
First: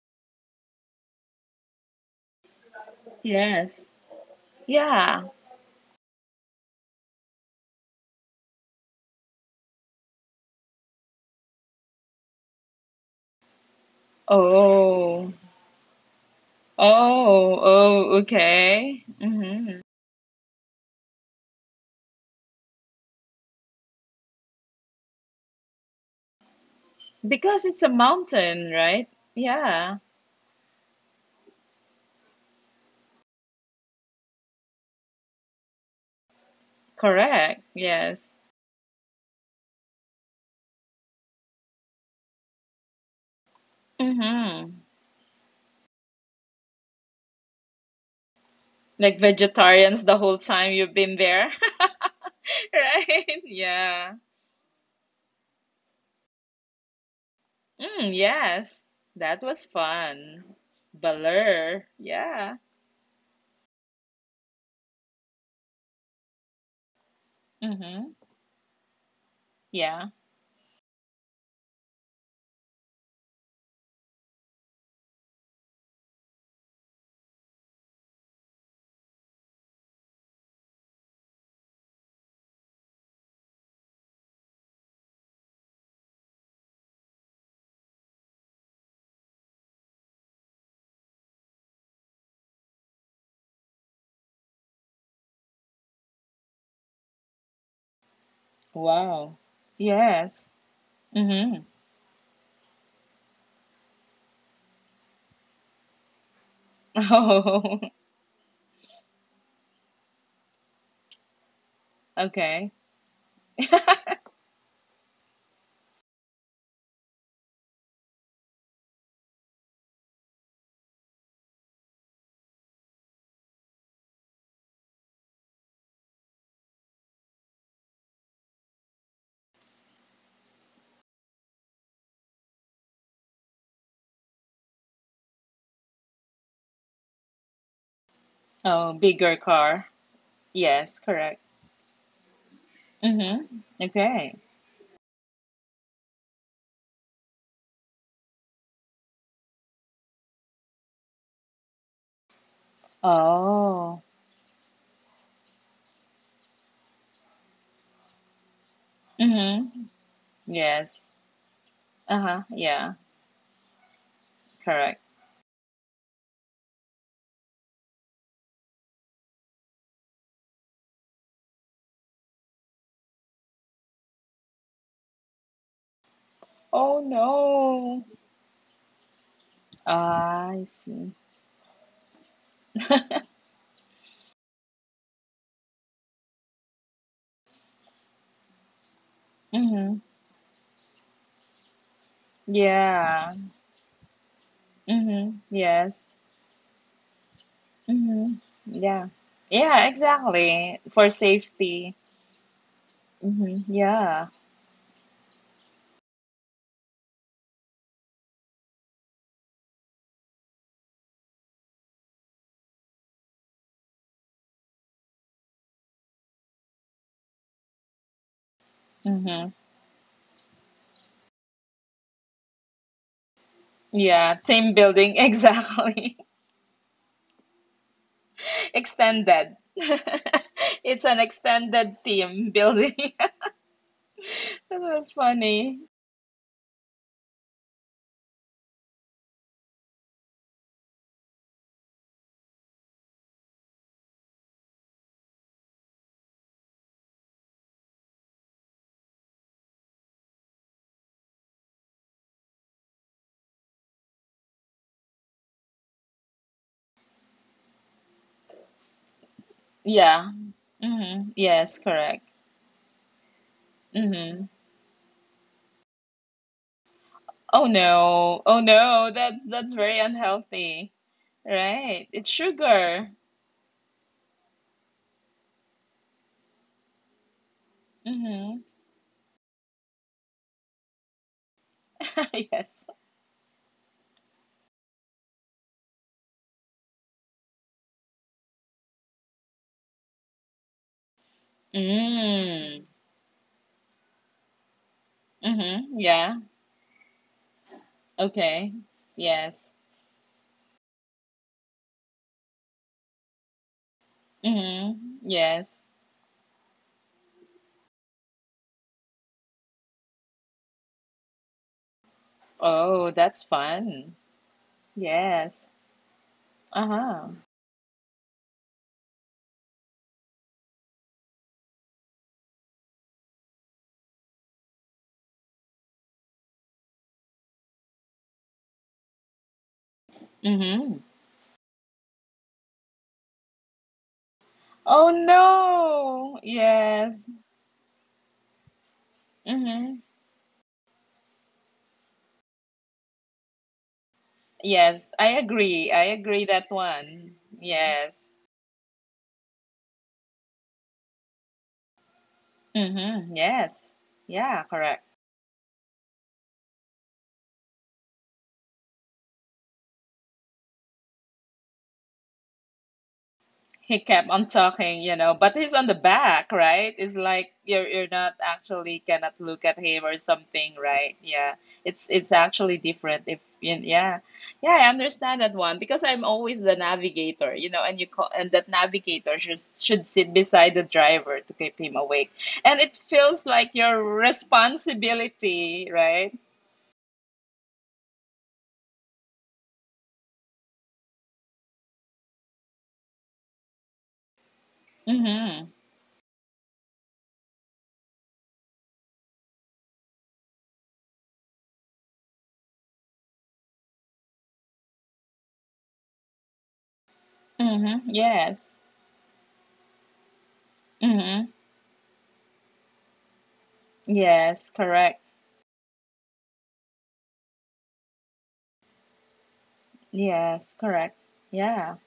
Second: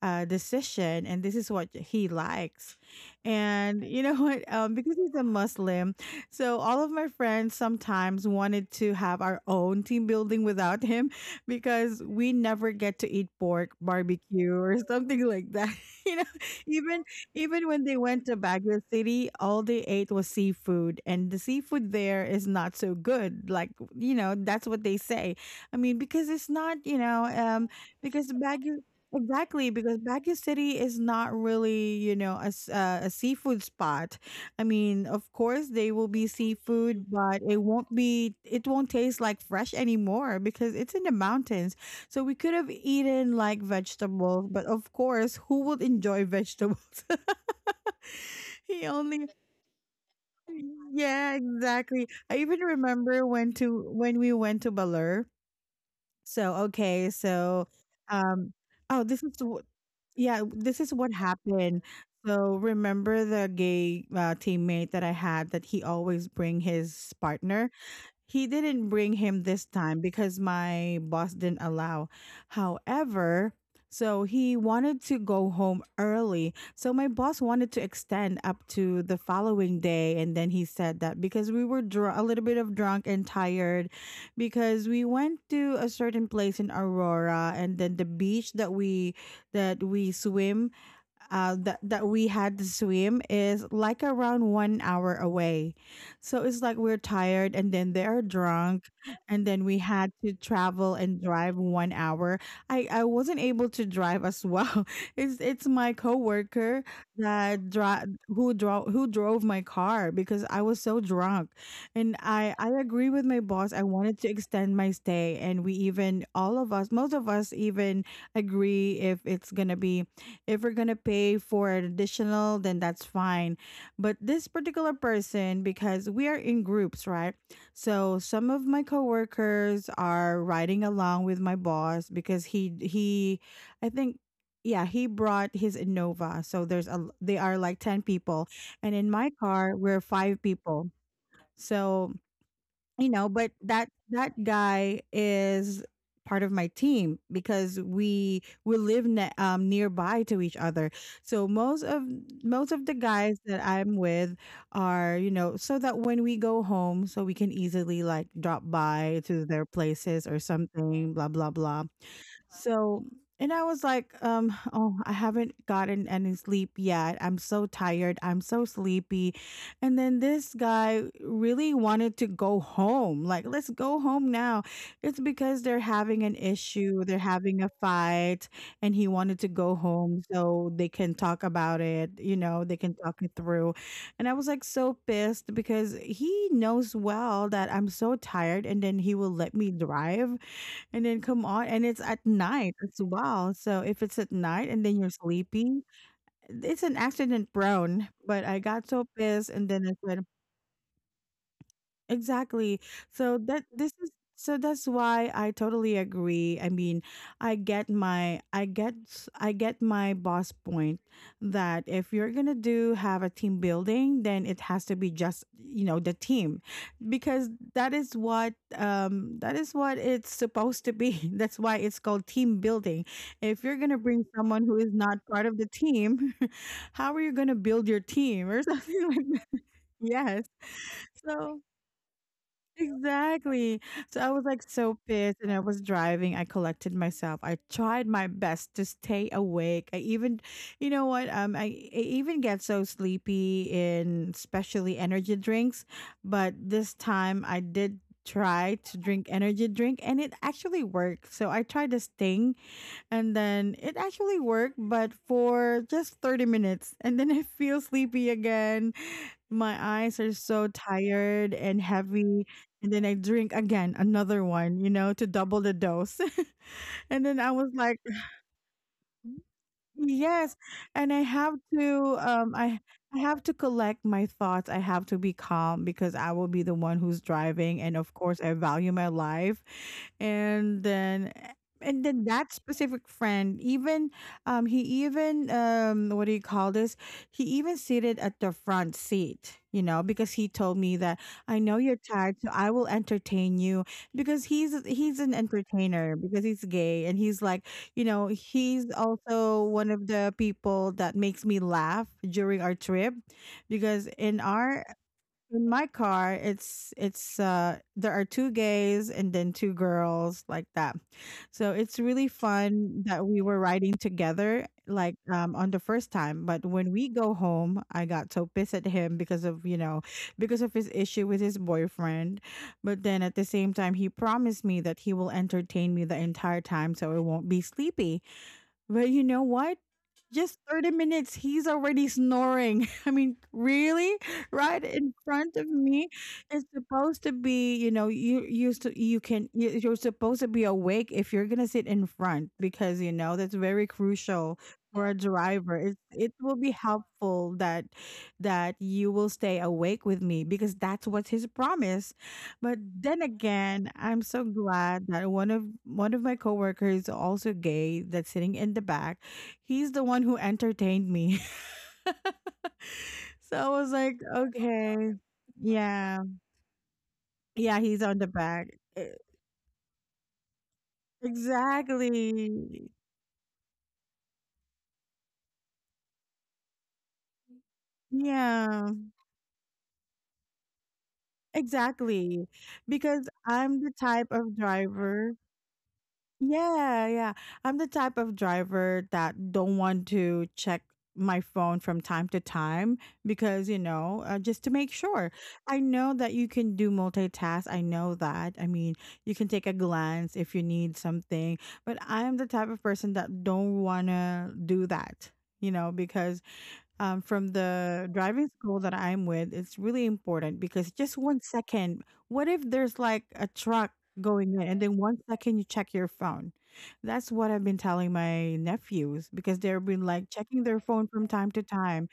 A: uh, decision, and this is what he likes, and
B: Yes.
A: you know what, because he's a
B: Yeah.
A: muslim, so all of my friends sometimes wanted to have our own team building without him, because we never get to eat pork barbecue or something
B: Oh.
A: like that, you know. even
B: Oh,
A: Even when they
B: oh,
A: went to baguio
B: okay.
A: city, all they
B: Mm-hmm.
A: ate was seafood, and the seafood there is not so good, like, you know, that's what they say. I mean, because it's not, you know,
B: Because it's a
A: because baguio.
B: mountain, right?
A: Exactly, because
B: Yeah,
A: Baguio City is not really, you know, a, a seafood spot. I mean, of course, they will be seafood, but
B: correct.
A: it won't
B: Yes.
A: be, it won't taste like fresh anymore because it's in the mountains. So we could have eaten like vegetables, but
B: Mm-hmm.
A: of course, who would enjoy vegetables? he
B: Like
A: only,
B: vegetarians the whole time you've been
A: yeah,
B: there,
A: exactly. I even
B: right?
A: remember
B: Yeah.
A: when we went to Balur. So, okay, so,
B: Mm,
A: um,
B: yes,
A: oh,
B: that was fun.
A: yeah, this is what
B: Balur,
A: happened.
B: yeah.
A: So remember the gay, teammate that I had, that he always bring his partner?
B: Mm-hmm.
A: He didn't bring him this
B: Yeah.
A: time because my boss didn't allow. However, so he wanted to go home early. So my boss wanted to extend up to the following day, and then he said that because we were, a little bit of drunk and tired, because we went to a certain place in Aurora, and then the beach that we swim that we had to swim is like around 1 hour away. So it's like we're tired and then they're drunk,
B: Wow.
A: and then we had
B: Yes.
A: to travel and
B: Mm-hmm.
A: drive 1 hour. I wasn't able to drive as well. It's my coworker
B: Oh,
A: that dri- who drove my car because I was so drunk, and I
B: okay.
A: agree with my boss. I wanted to extend my stay, and we even, all of us most of us, even agree if it's gonna be, if we're gonna pay for an additional, then that's fine. But this particular person, because we are in groups, right, so some of my coworkers are riding along with my boss, because he, I think, yeah, he brought his innova, so there's a, they are like 10 people,
B: Oh,
A: and in
B: bigger
A: my
B: car.
A: car we're five
B: Yes,
A: people.
B: correct.
A: So you know,
B: Mm-hmm.
A: but that
B: Okay.
A: that guy is part of my team because we live nearby to each other. So most of the guys that I'm
B: Oh.
A: with are, you know, so that when we go home, so we can easily like drop by to their
B: Mm-hmm.
A: places or
B: Yes.
A: something, blah blah blah.
B: Uh-huh. Yeah,
A: So, and I was like,
B: correct.
A: oh, I haven't gotten any sleep yet. I'm so tired. I'm so sleepy. And then this guy really wanted to go home. Like, let's go home now. It's because they're having an
B: Oh
A: issue, they're having a
B: no.
A: fight, and he wanted to go home
B: Ah, I
A: so they
B: see.
A: can talk about it, you know, they can talk it through. And I was like so pissed because he knows well that I'm so tired, and then he will let me
B: Mm-hmm.
A: drive, and then come on, and it's at night as
B: Yeah.
A: well. So if it's at night and then you're
B: Mm-hmm.
A: sleepy,
B: Yes.
A: it's an accident prone.
B: hmm
A: But I got
B: Yeah.
A: so pissed, and
B: Yeah,
A: then I said,
B: exactly. For safety.
A: exactly. So that this is
B: Yeah.
A: so that's why I totally agree. I mean, I get my boss point, that if you're going to do have a team building, then it has to be just, you know, the team, because
B: hmm
A: that is what it's supposed to be. That's why it's called team building. If you're going to
B: Yeah.
A: bring
B: Team
A: someone who is
B: building,
A: not part of the
B: exactly.
A: team, how are you going to build your team, or something like
B: Extended.
A: that? Yes.
B: It's an
A: So,
B: extended team building.
A: exactly. So I was like
B: That
A: so
B: was
A: pissed, and I
B: funny.
A: was driving. I collected myself. I tried my best to stay awake. I even, you know what? I even get so sleepy in, especially energy drinks, but this time I did try to drink energy drink and it actually worked. So I tried this thing, and then it actually worked, but for just 30 minutes, and then I feel sleepy again. My eyes
B: Yeah.
A: are so tired
B: Yes,
A: and
B: correct.
A: heavy. And then I drink again
B: hmm
A: another one, you know, to double the dose. And then
B: Oh
A: I was like,
B: no. Oh no. That's very
A: yes,
B: unhealthy.
A: and I have
B: Right. It's
A: to,
B: sugar.
A: I have to collect my thoughts. I have to be calm because I will be the one who's driving, and of course
B: hmm
A: I value my life. And then and then that
B: Yes.
A: specific friend even, he even, what do you call this? He even seated at the front seat, you know, because he told me that I know you're tired, so
B: Mm.
A: I will entertain you, because he's an entertainer
B: Yeah.
A: because he's gay, and he's like, you know,
B: Okay.
A: he's
B: Yes.
A: also one of the people that makes me laugh during our trip. Because
B: Mm-hmm.
A: in
B: Yes.
A: my car, it's there are two gays and then two girls, like that. So it's really
B: Oh,
A: fun that
B: that's
A: we were riding
B: fun.
A: together, like,
B: Yes.
A: on the first time. But when we
B: Uh-huh.
A: go home, I got so pissed at him because of, you know, because of his issue with his boyfriend. But then at the same time, he promised me that he will entertain me the entire time so I won't be sleepy. But you know what? Just
B: Mm-hmm.
A: 30 minutes, he's already snoring. I mean, really? Right
B: Oh
A: in front of me?
B: no.
A: It's
B: Yes.
A: supposed to be, you know,
B: Mm-hmm.
A: you're supposed to be awake if you're going to sit in front, because, you know, that's very crucial
B: Yes,
A: for a
B: I agree.
A: driver.
B: I agree
A: It
B: that
A: will be
B: one.
A: helpful that,
B: Yes.
A: that you will stay awake with me, because that's what's his promise. But then
B: Mm-hmm. Yes.
A: again, I'm so
B: Yeah, correct.
A: glad that one of my coworkers, also gay, that's sitting in the back. He's the one who entertained me. So I
B: He
A: was like,
B: kept on talking, you
A: okay.
B: know, but he's on the
A: Yeah.
B: back, right? It's like you're
A: Yeah,
B: you're
A: he's on
B: not
A: the back.
B: actually
A: E-
B: cannot look at him or something, right? Yeah. It's
A: Exactly.
B: it's actually different if you, yeah. Yeah, I understand that one because I'm always the navigator, you know, and you call, and that
A: Yeah.
B: navigator should sit beside the driver to keep him awake.
A: Exactly.
B: And it
A: Because
B: feels like
A: I'm the
B: your
A: type of driver,
B: responsibility, right?
A: Yeah, yeah. I'm the type of driver that don't want to check my phone from time to time because, you know, just to make sure.
B: Mm-hmm.
A: I know that you can do multitask. I know that. I mean, you can take a glance if you need something, but I'm the type of person that don't want to do that, you know, because, from
B: Mm-hmm.
A: the driving school
B: Yes.
A: that I'm with, it's really important because just one
B: Mm-hmm.
A: second, what if there's like a truck going in,
B: Yes,
A: and then one
B: correct.
A: second you check your phone? That's what I've been telling my nephews because they've been like checking their
B: Yes,
A: phone
B: correct.
A: from time to
B: Yeah.
A: time.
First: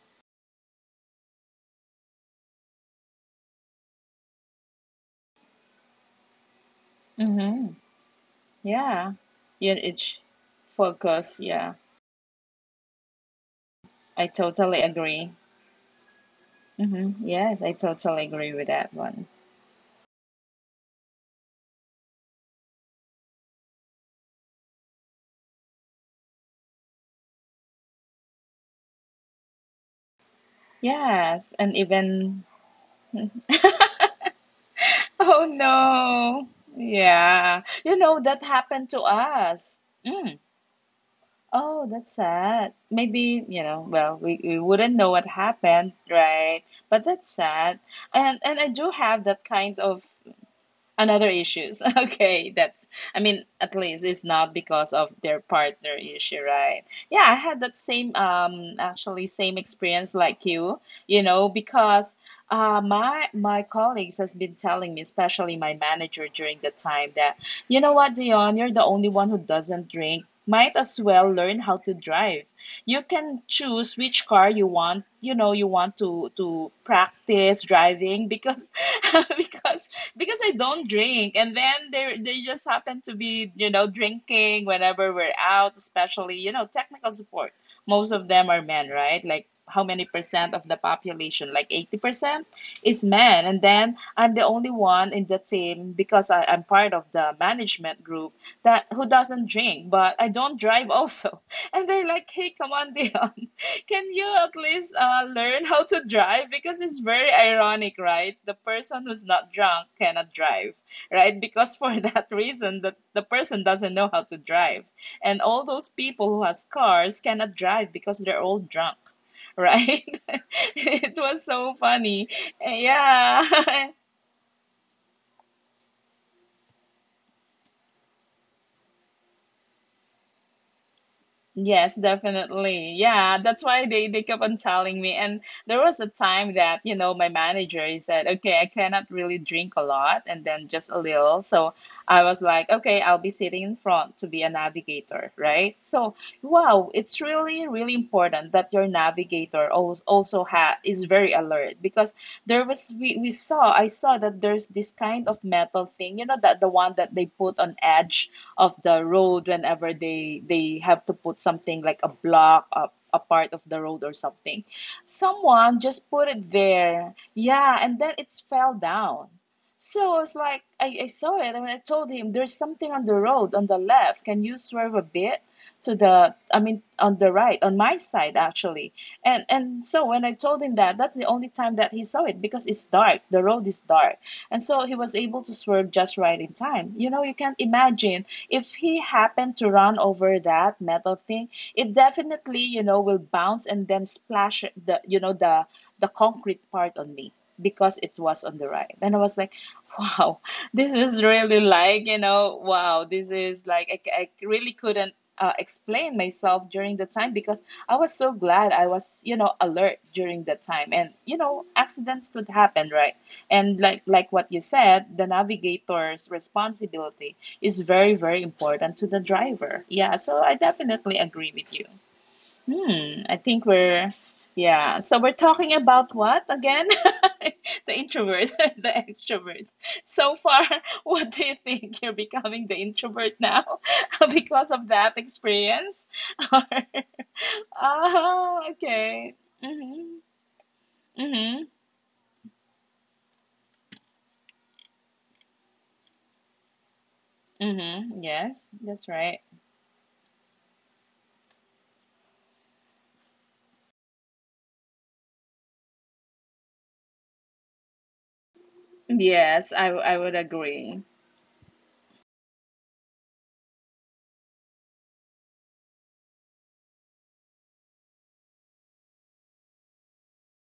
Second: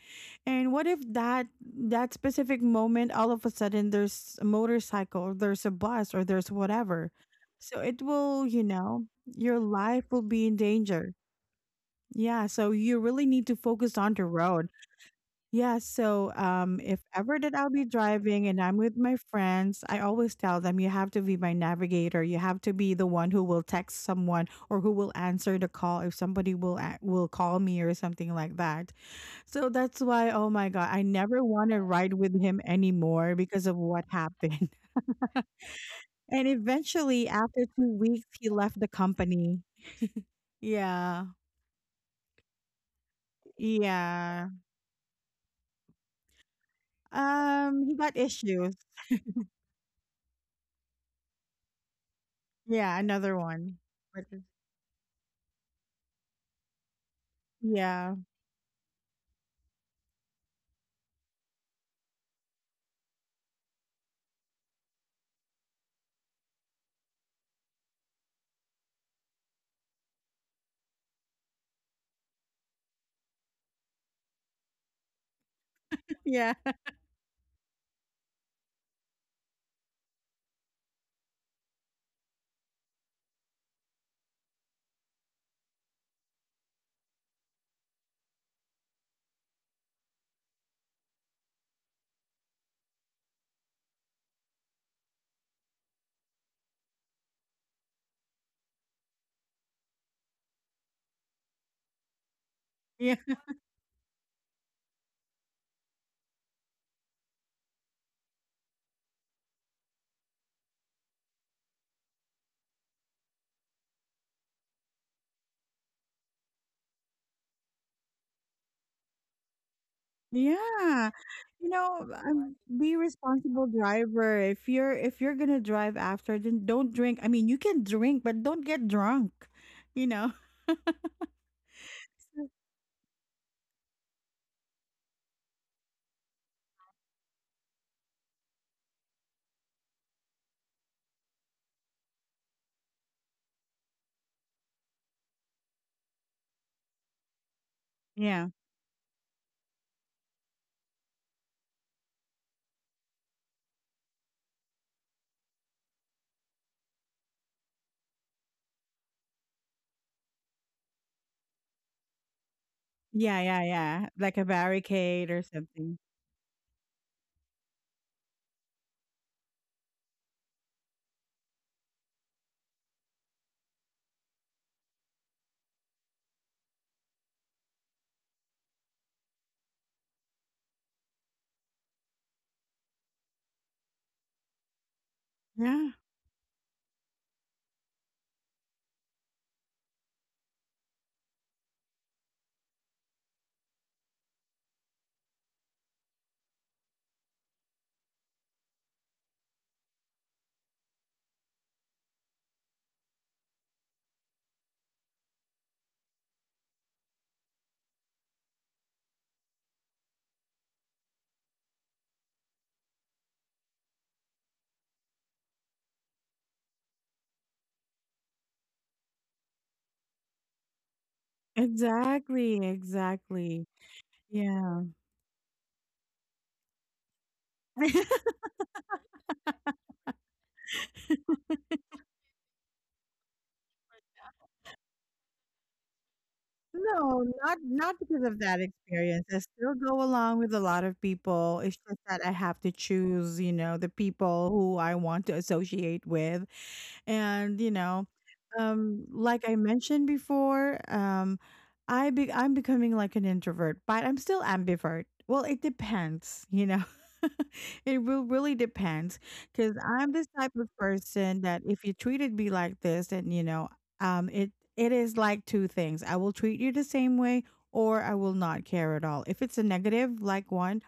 A: And what if that specific moment, all of a sudden there's a motorcycle or there's a bus or there's whatever.
B: Mm-hmm.
A: So it will, you know,
B: Yeah,
A: your
B: yeah,
A: life
B: it's
A: will be in danger.
B: focus. Yeah,
A: Yeah, so you really need to focus on the
B: I
A: road,
B: totally agree.
A: yeah, so, if
B: Mmhmm,
A: ever that
B: yes,
A: I'll
B: I
A: be
B: totally
A: driving
B: agree
A: and
B: with
A: I'm
B: that
A: with my
B: one.
A: friends, I always tell them you have to be my navigator. You have to be the one who will text someone or who will answer the call if somebody will call me or something like that. So that's why, oh my God, I never want
B: Yes
A: to
B: and
A: ride with him
B: even
A: anymore because of what happened.
B: oh
A: And
B: no.
A: eventually,
B: Yeah,
A: after two
B: you know
A: weeks,
B: that
A: he left the
B: happened to
A: company.
B: us.
A: Yeah,
B: Oh, that's sad. Maybe, you know, well, we,
A: yeah.
B: we wouldn't know what happened, right, but that's sad.
A: He got
B: And I
A: issues.
B: do have that kind of another issues. Okay,
A: Yeah,
B: that's, I
A: another
B: mean,
A: one.
B: at least
A: But
B: it's not because of their partner issue, right? Yeah, I had that
A: yeah.
B: same, actually same experience like you, because my colleagues has been telling me, especially my manager during the time that, you know what, Dion, you're the only one who doesn't drink. Might as well learn how to drive. You can choose which car you want, you know, you want to
A: Yeah,
B: to practice driving because because because I don't drink, and then they just happen to be, you know, drinking whenever we're out, especially, you know, technical support. Most of them are men, right? Like how many percent of the population, like 80% is men. And then I'm the only one in the team because I'm part of the management group that who doesn't drink, but I don't drive also. And they're like, hey, come
A: yeah,
B: on, Dion, can you at least learn how to drive? Because it's very ironic, right? The person who's not drunk cannot drive, right? Because for that reason, that the person doesn't know how to drive. And all those people who has cars cannot drive because they're all drunk. Right?
A: yeah.
B: It was so funny.
A: Be responsible
B: Yeah.
A: driver. If you're gonna drive after, then don't drink. I mean, you can drink, but don't get drunk. You know.
B: Yes, definitely. Yeah, that's why they kept on telling me. And there was a time that, you know, my manager he said, "Okay, I cannot really drink a lot and then just a little." So I was like, "Okay, I'll be sitting in front to be a navigator, right?" So wow, it's
A: Yeah,
B: really, really important that your navigator al- also ha is very alert. Because there was we saw I saw that there's this kind of metal thing, you know, that the one that they put on edge of the road whenever they have to put something like a block up
A: yeah,
B: a
A: yeah,
B: part of
A: yeah.
B: the road
A: Like
B: or
A: a
B: something.
A: barricade or something.
B: Someone just put it there. Yeah, and then it's fell down. So I was like, I saw it, and I told him there's something on the road on the left. Can you swerve a bit to the, I mean, on the right, on my side actually. And so when I told him that, that's the only time that he saw it because it's dark. The road is dark, and so he was able to
A: Yeah,
B: swerve just right in time. You know, you can't imagine if he happened to run over that metal thing. It definitely, you know, will bounce and then splash the, you know, the concrete part on me because it was on the right. And I was like, wow, this is really like, you know, wow, this is like, I really couldn't explain myself during the time because I was so glad I was, you know, alert during that time. And, you know, accidents could happen, right? And like what you said, the navigator's responsibility is very, very important to the driver. Yeah, so I definitely agree with you.
A: exactly,
B: Hmm,
A: exactly.
B: I think we're,
A: Yeah.
B: yeah. So we're talking about what again? The introvert, the extrovert. So far, what do you think? You're becoming the introvert now because of that experience? Or,
A: No, not because of that
B: oh,
A: experience. I
B: okay.
A: still go along
B: Mm-hmm.
A: with a lot of people. It's
B: Mm-hmm.
A: just that I have to choose, you know, the people who I want to associate with. And, you know,
B: Mm-hmm. Yes, that's
A: like
B: right.
A: I mentioned before, I'm becoming like an introvert, but I'm still ambivert. Well, it depends, you know. It will really depends because
B: Yes,
A: I'm this
B: I would
A: type of
B: agree.
A: person that if you treated me like this, then um, it it is like two things. I will treat you the same way, or I will not care at all. If it's a negative, like one,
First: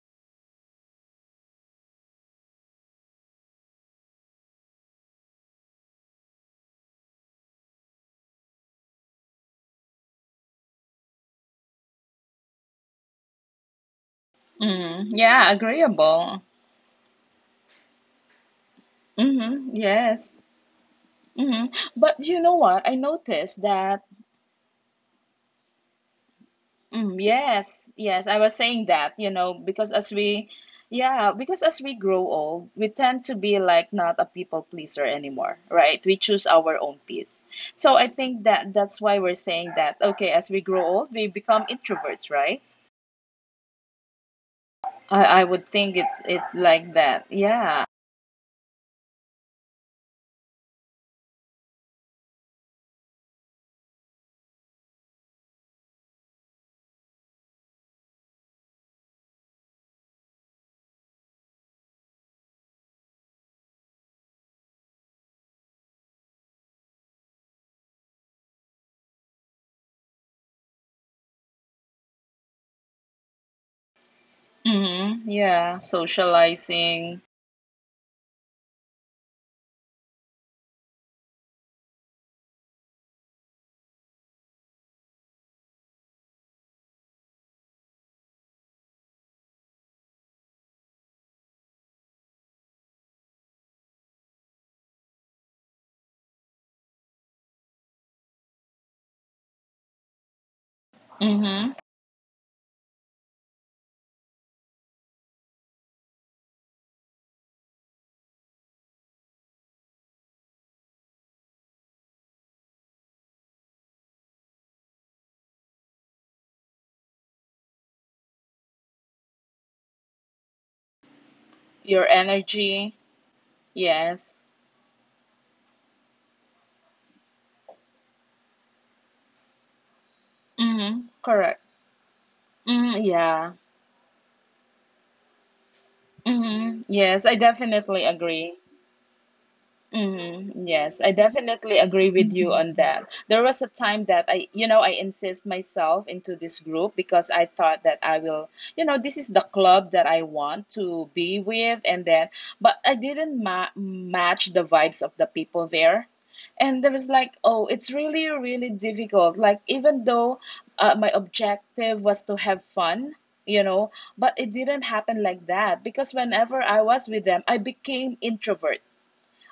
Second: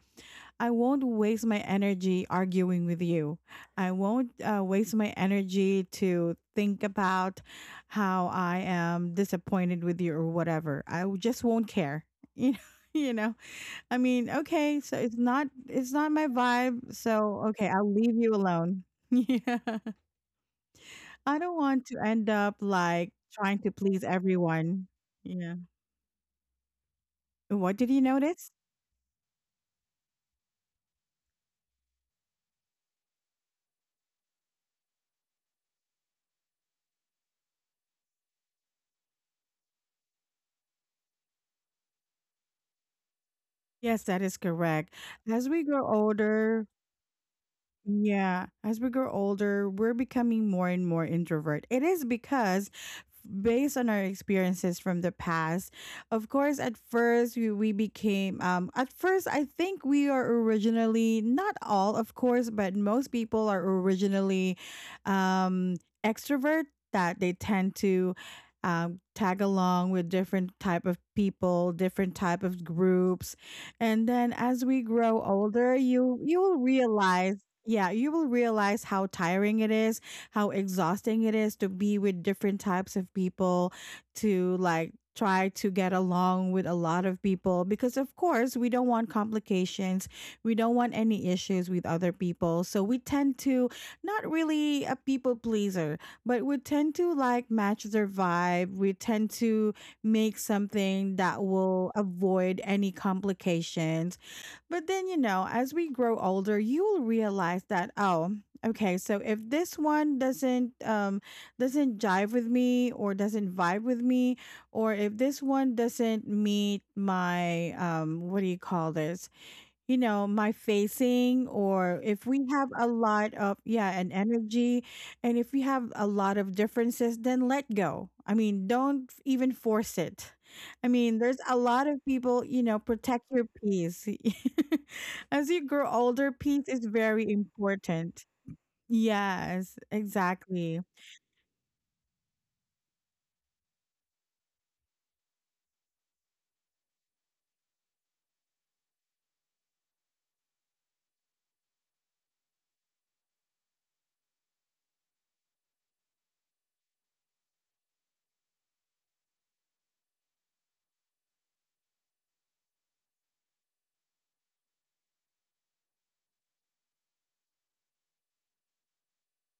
A: I won't waste my energy arguing with you. I won't waste my energy to think about how I am disappointed with you or whatever. Just won't care. You know, you know. I mean, okay, so
B: Mm,
A: it's not
B: yeah,
A: it's not my
B: agreeable.
A: vibe, so okay, I'll leave you alone. Yeah.
B: Mm-hmm. Yes.
A: I don't
B: Mm-hmm.
A: want to end
B: But you
A: up
B: know what? I
A: like trying
B: noticed
A: to please
B: that
A: everyone. Yeah.
B: mm,
A: What did
B: yes,
A: you
B: yes, I
A: notice?
B: was saying that, you know, because yeah, because as we grow old, we tend to be like not a people pleaser anymore, right? We choose our own peace. So I think that's why we're saying that, okay, as we grow old, we become introverts, right?
A: Yes, that is correct.
B: I,
A: As
B: I
A: we
B: would
A: grow
B: think
A: older,
B: it's like that. Yeah.
A: yeah, as we grow older, we're becoming more and more introvert. It is because based on our experiences from the past, of course, at first we became at first I think we are originally not all, of course, but most people are originally um extrovert, that they tend to tag along with different type of people, different type of groups. And then as we grow
B: Mm-hmm.
A: older,
B: Yeah,
A: you'll realize,
B: socializing.
A: yeah, you will realize how tiring it is, how exhausting it is to be with different types of people, to like try to get along with a lot of people. Because, of course, we don't want complications. We don't want any issues with other people. So, we tend to not really a people pleaser, but we tend to like match their vibe. We tend to make something that
B: Mm-hmm.
A: will avoid any complications. But then, you know, as we grow older, you will realize that, oh, okay, so if this one doesn't jive with me or doesn't vibe with me, or if this one doesn't meet my what do you call this? You know, my facing, or
B: Your
A: if we have a
B: energy.
A: lot of, yeah, and
B: Yes.
A: energy, and if we have a lot of differences, then let go. I mean, don't even force it. I
B: Mm-hmm.
A: mean, there's a
B: Correct.
A: lot of people, you know,
B: Mm,
A: protect your
B: yeah.
A: peace. As you grow older, peace is
B: Mm-hmm.
A: very
B: Yes, I definitely
A: important.
B: agree.
A: Yes,
B: Mm-hmm.
A: exactly.
B: Yes, I definitely agree with you on that. There was a time that I, you know, I insist myself into this group because I thought that I will, you know, this is the club that I want to be with, and then, but I didn't ma match the vibes of the people there. And there was like, oh, it's really, really difficult. Like, even though my objective was to have fun, you know, but it didn't happen like that because whenever I was with them, I became introvert.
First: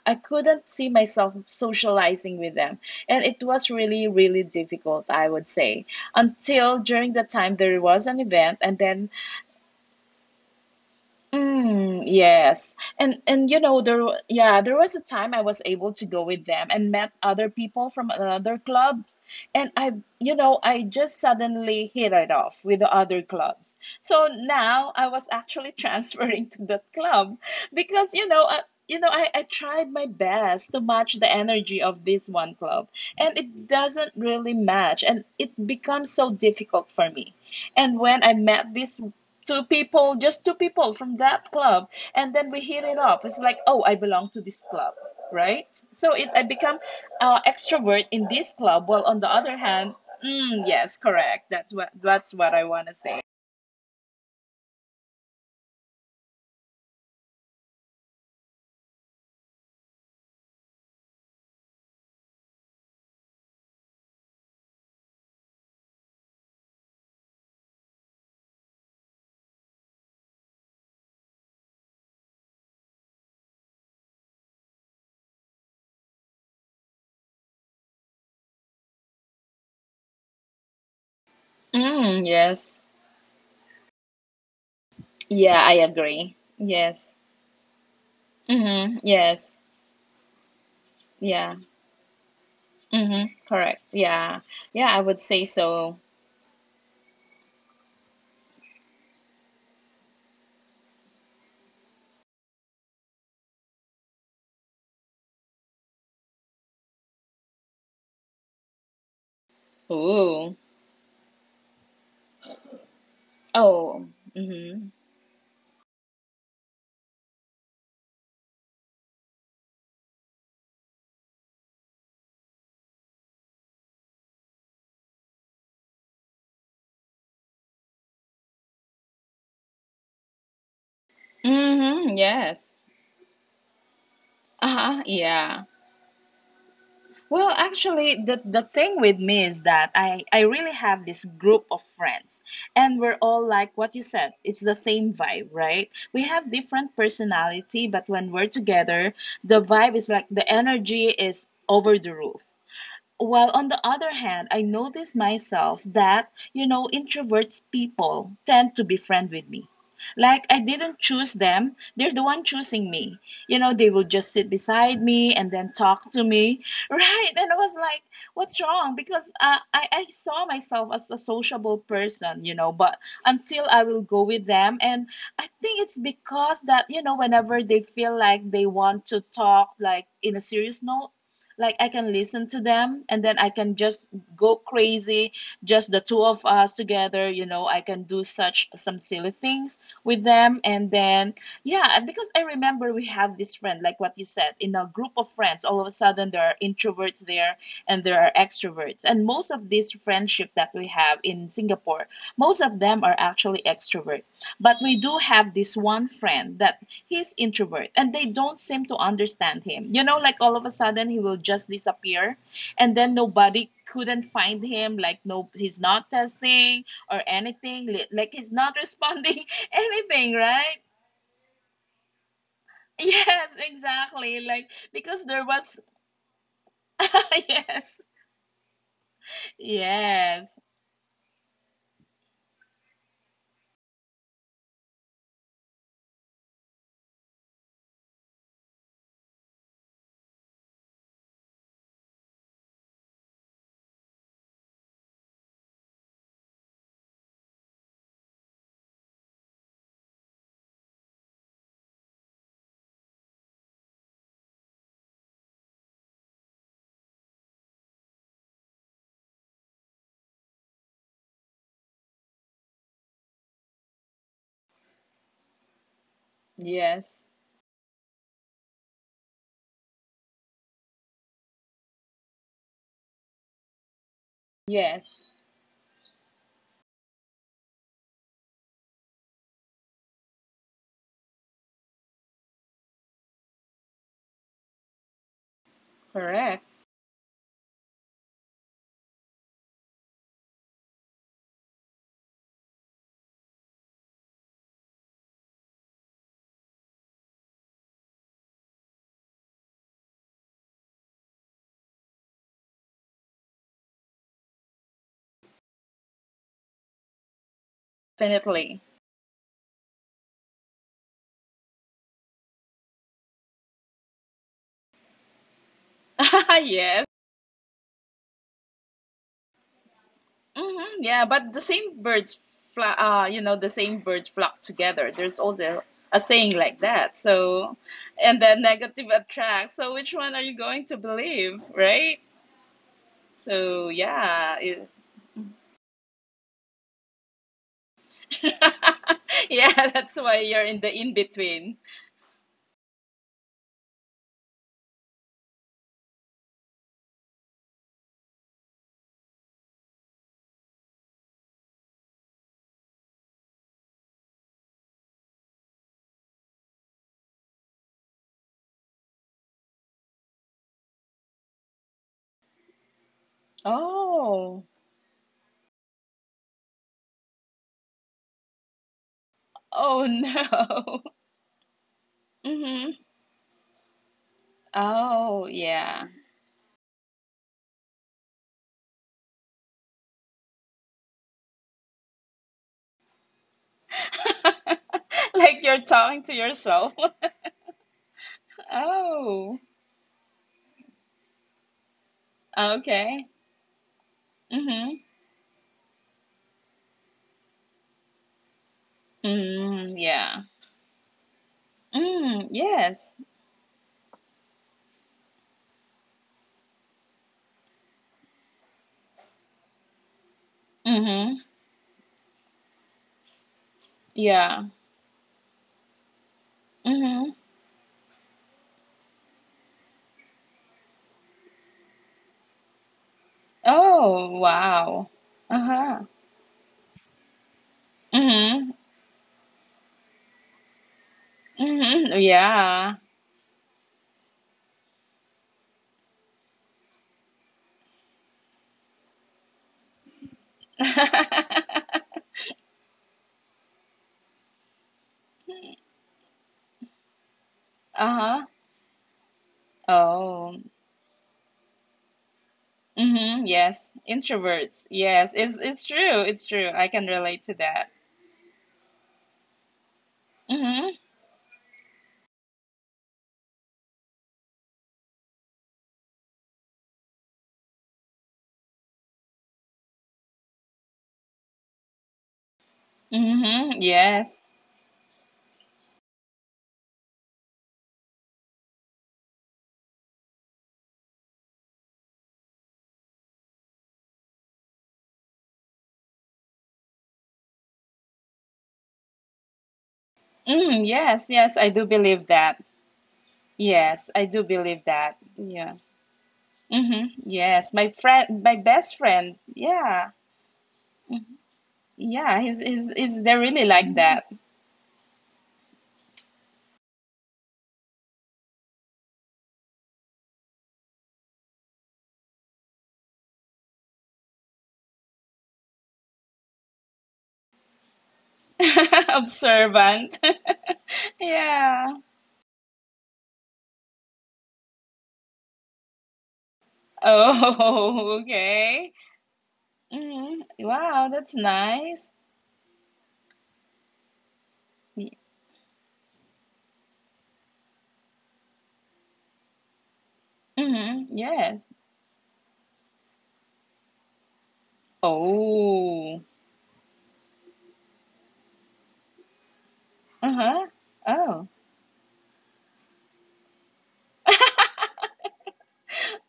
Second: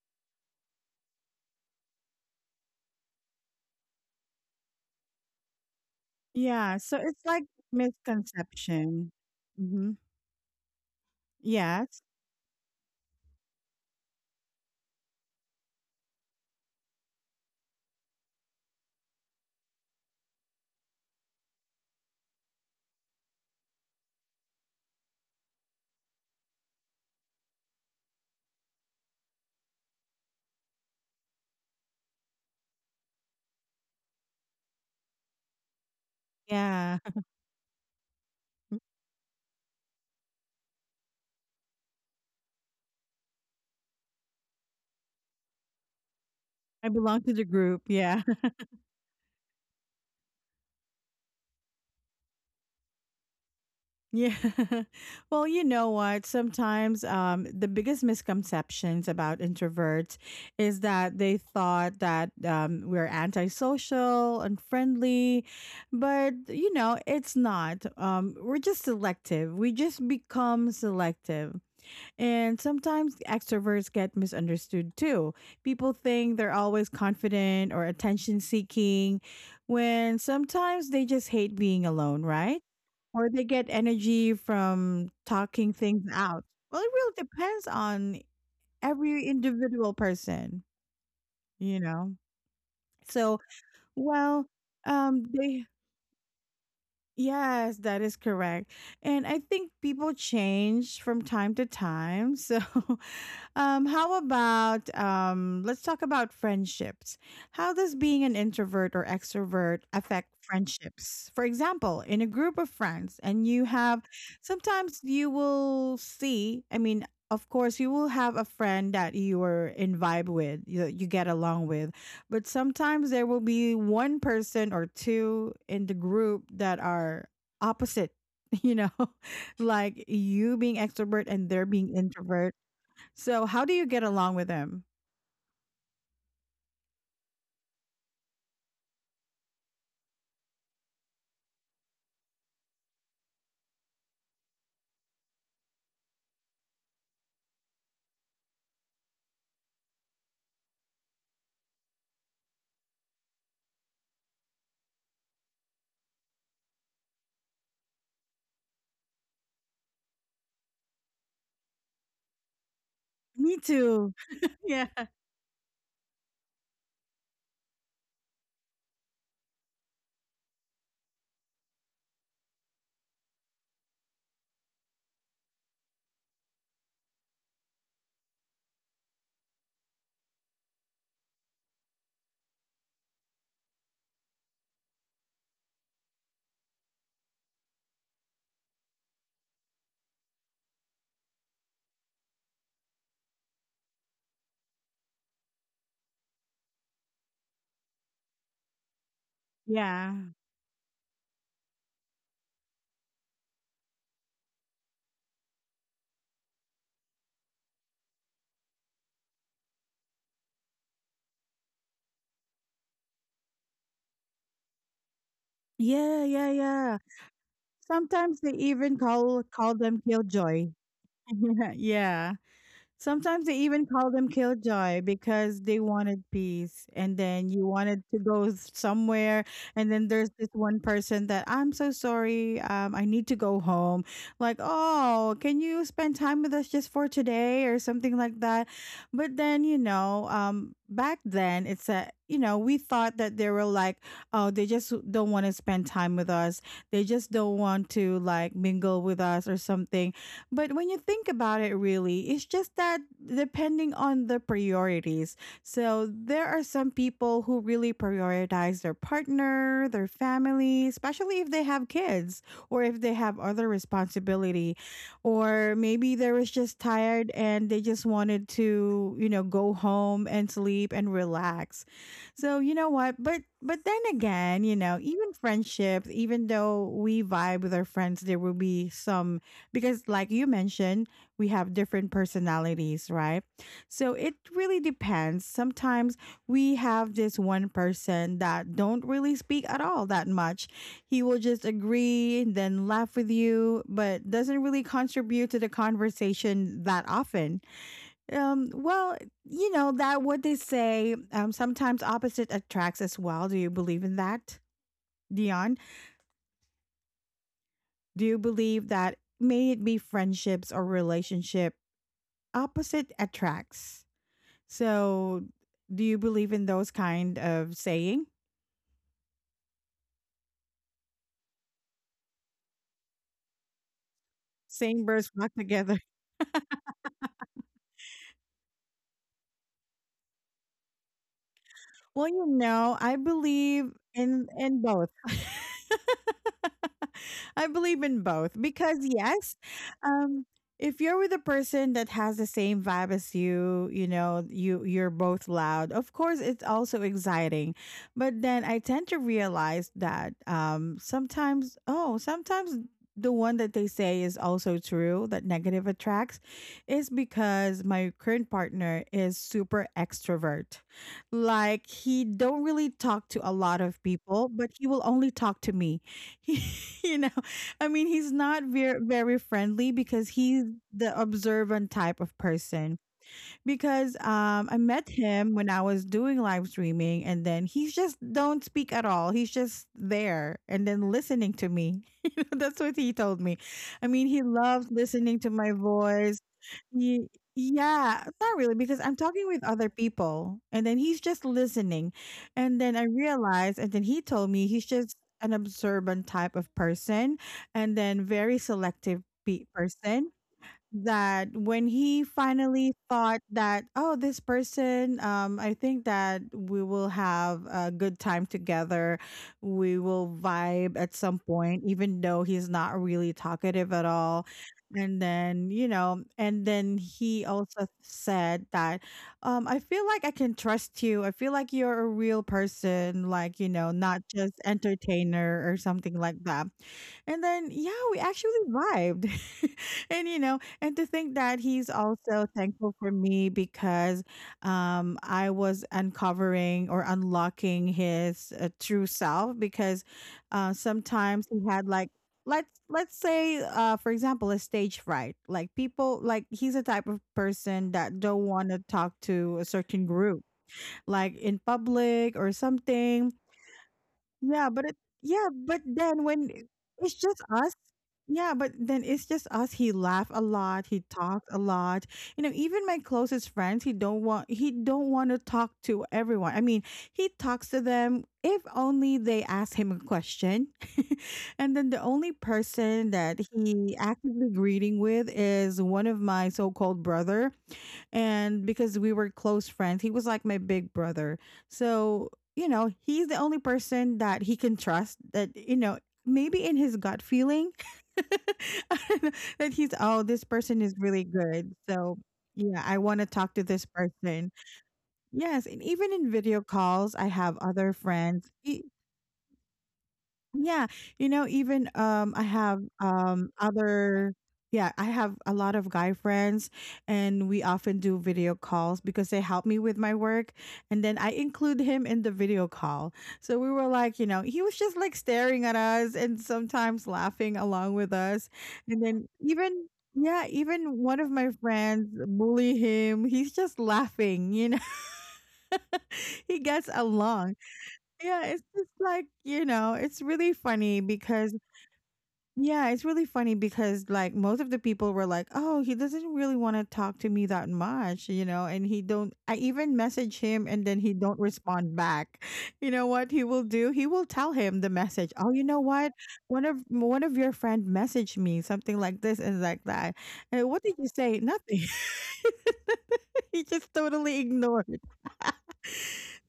B: I couldn't see myself socializing with them. And it was really, really difficult, I would say,
A: Yeah,
B: until
A: so
B: during the
A: it's like
B: time there was an event, and then
A: misconception. hmm Yes,
B: mm, yes. And you know there yeah, there was a time I was able to go with them and met other people from another club. And I, you know, I just suddenly hit it off with the other clubs. So now I was actually transferring to that club because you know, I tried my best to match the energy of this one club, and it doesn't really match, and it becomes so
A: yeah.
B: difficult for me. And when I met this two people, just two people from that club, and then we hit it up. It's like, oh, I belong to this club, right? So it I
A: I
B: become
A: belong to the group. Yeah.
B: extrovert in this club, while on the other hand, mm, yes, correct. That's what I want to say.
A: Yeah. Well, you know what? Sometimes the biggest misconceptions about introverts is that they thought that we're antisocial, unfriendly, but you know, it's not. We're just selective. We just become selective. And sometimes extroverts get misunderstood too. People think they're always confident or attention seeking when sometimes they just hate being alone, right?
B: Mm,
A: Or
B: yes.
A: they get energy from talking
B: Yeah, I
A: things out.
B: agree.
A: Well, it really
B: Yes.
A: depends on
B: Mm-hmm.
A: every
B: Yes.
A: individual person,
B: Yeah.
A: you know? So,
B: Mm-hmm. Correct.
A: well,
B: Yeah. Yeah, I would say
A: they
B: so.
A: yes, that is correct. And I think people change from time to time. So, how about let's talk about friendships. How does being an introvert or extrovert affect
B: Ooh.
A: friendships? For example, in a group of friends, and you have
B: Oh.
A: sometimes
B: Mm-hmm.
A: you will see, I mean, of course, you will have a friend that you are in vibe with, you get along with, but sometimes there will be one person or two in the group that are opposite, you know, like you being extrovert and they're being
B: Mm-hmm.
A: introvert.
B: Yes.
A: So, how do you get along with them?
B: Uh-huh. Yeah. Well, actually, the thing with me is that I really have this group of friends, and we're all like what you said. It's the same vibe, right? We have different personality, but when we're together, the vibe is like the energy is over the roof. While on the other hand, I noticed myself that, you know, introverts people tend to be friend with me. Like I didn't choose them, they're the one choosing me.
A: Me
B: You know, they
A: too.
B: will just sit
A: Yeah.
B: beside me and then talk to me, right? And I was like, what's wrong? Because I saw myself as a sociable person, you know, but until I will go with them. And I think it's because that, you know, whenever they feel like they want to talk, like in a serious note, like I can listen to them and then I can just go crazy, just the two of us together, you know, I can do such some silly things with them, and then yeah, because I remember we have this friend, like what you said, in a group of friends, all of a sudden there are introverts there and there are extroverts. And most
A: Yeah.
B: of this friendship that we have in Singapore, most of them are actually extrovert. But we do have this one friend that he's introvert, and they don't seem to understand him. You know, like all of a sudden he will just disappear, and then nobody couldn't find him, like no,
A: Yeah,
B: he's
A: yeah,
B: not
A: yeah.
B: testing or
A: Sometimes they
B: anything,
A: even
B: like he's
A: call
B: not
A: call them
B: responding
A: killjoy.
B: anything, right?
A: Yeah. Sometimes they even call
B: Yes,
A: them killjoy
B: exactly. Like
A: because they
B: because there
A: wanted
B: was
A: peace and then you wanted to go
B: yes.
A: somewhere. And then there's this one person
B: Yes.
A: that, I'm so sorry, I need to go home, like, oh, can you spend time with us just for today or something like that. But then, you know, back then, it's a, you know, we thought that they were like, oh, they just don't want to spend time with us, they just don't want to like mingle with us or something. But when you think about it, really, it's just that depending on the priorities. So there are some people who really prioritize their partner, their family, especially if they have kids or if they have other responsibility. Or maybe they was just tired and they
B: Yes,
A: just wanted to, you know, go home and sleep and relax. So you know what? But then again, you know, even
B: yes,
A: friendships, even though we vibe with our friends, there will be some because like you mentioned, we have different personalities, right? So it really depends. Sometimes we
B: correct,
A: have this one person that don't really speak at all that much. He will just agree then laugh with you but doesn't really contribute to the conversation that often. um well you know, that what they say, sometimes opposite attracts as well. Do you believe in that, Dion? Do you believe
B: definitely.
A: that, may it be friendships or relationship, opposite attracts. So, do you believe in those
B: Yes.
A: kind of saying?
B: Hmm, yeah, but the same birds fly, you know, the same birds flock
A: Same birds
B: together.
A: flock
B: There's
A: together.
B: also a saying like that. So, and then negative attracts. So, which one are you going to believe,
A: Well,
B: right?
A: you know, I believe
B: So,
A: in
B: yeah,
A: in
B: it,
A: both. I believe in both because yes,
B: yeah, that's
A: um,
B: why you're in
A: if
B: the
A: you're with
B: in
A: a person
B: between.
A: that has the same vibe as you, you know, you you're both loud. Of course, it's also exciting, but then I tend to realize that, sometimes, oh, sometimes the one that they say is also true, that negative attracts, is because my current partner is super extrovert. Like he don't really talk to a lot of people but
B: Oh,
A: he will only talk to me. He, you know, I mean, he's not very friendly
B: oh
A: because he's the
B: no.
A: observant type of person,
B: Hmm.
A: because I met him
B: Oh,
A: when I was
B: yeah.
A: doing live streaming and then he just don't speak at all. He's just there and then listening to me. You know, that's what he told me. I mean, he loves listening to my
B: Like you're talking
A: voice.
B: to yourself.
A: Ye- yeah, not really, because I'm talking with
B: Oh,
A: other people and then he's just listening. And then I
B: okay.
A: realized, and then he told me he's
B: Mm-hmm.
A: just an observant type of person, and then very selective
B: Mm,
A: person,
B: yeah.
A: that when he
B: Mm,
A: finally
B: yes.
A: thought that, oh, this person, I think that we will have a good time together, we will vibe at some
B: Mm-hmm.
A: point, even though he's not really talkative at all.
B: Yeah.
A: And then, you know, and then he
B: Mm-hmm.
A: also said that, I feel like I can trust you, I feel like you're a real person, like, you know, not
B: Oh,
A: just
B: wow.
A: entertainer or something
B: Uh-huh.
A: like that. And then yeah, we actually
B: Mm-hmm.
A: vibed. And you know, and to think that he's
B: Mm-hmm.
A: also thankful for
B: Yeah.
A: me because, I was uncovering or unlocking his true self, because sometimes he had like, let's say for example, a stage fright, like people, like, he's a type of person that don't
B: Uh-huh.
A: want to talk to a certain group
B: Oh.
A: like in public or something.
B: Mm-hmm. Yes.
A: yeah, but
B: Introverts.
A: it
B: Yes.
A: yeah, but
B: It's true. It's true. I can
A: it's just
B: relate to
A: us,
B: that.
A: yeah, but then it's just us. He laugh a lot,
B: Mm-hmm.
A: he talks a lot. You know, even my closest friends, he don't want to talk to everyone. I mean, he talks to them if only they ask him a question. And then the only person that
B: Mm-hmm.
A: he
B: Yes.
A: actively greeting with is one of my so-called brother. And because we were close friends, he was like my big brother. So, you know, he's the only person that he can trust, that, you know, maybe in his gut feeling, I don't know, that he's, oh, this person is
B: Mm,
A: really
B: yes, yes,
A: good.
B: I do
A: So
B: believe that.
A: yeah, I want to talk to this
B: Yes, I do
A: person.
B: believe that.
A: Yes.
B: Yeah.
A: And even in video calls,
B: Mm-hmm.
A: I have
B: Yes, my
A: other
B: friend,
A: friends.
B: my best friend. Yeah,
A: Yeah, you know, even
B: yeah,
A: I
B: he's
A: have
B: he's he's they're really like that.
A: other, yeah, I have a lot of guy friends, and we often do video calls because they help me with my work, and then I include him in the video call. So we were like, you know, he was just like staring at us and sometimes laughing along with us. And then even
B: Observant.
A: Yeah, even one of my
B: Yeah.
A: friends bully him. He's just laughing. He gets along.
B: Oh,
A: Yeah, it's just
B: okay.
A: like, it's really
B: Hmm.
A: funny
B: Wow,
A: because
B: that's nice.
A: yeah, it's really funny because like most of the people were like, "Oh, he doesn't really want to talk to me that much," and he don't I even message him and then he don't
B: Hmm.
A: respond
B: Yes.
A: back. You know what he will do? He will tell him the message. "Oh, you know what? One
B: Oh.
A: of one of your friend messaged me something like this and like that." And what
B: Uh-huh.
A: did you say?
B: Oh.
A: Nothing. He just totally ignored.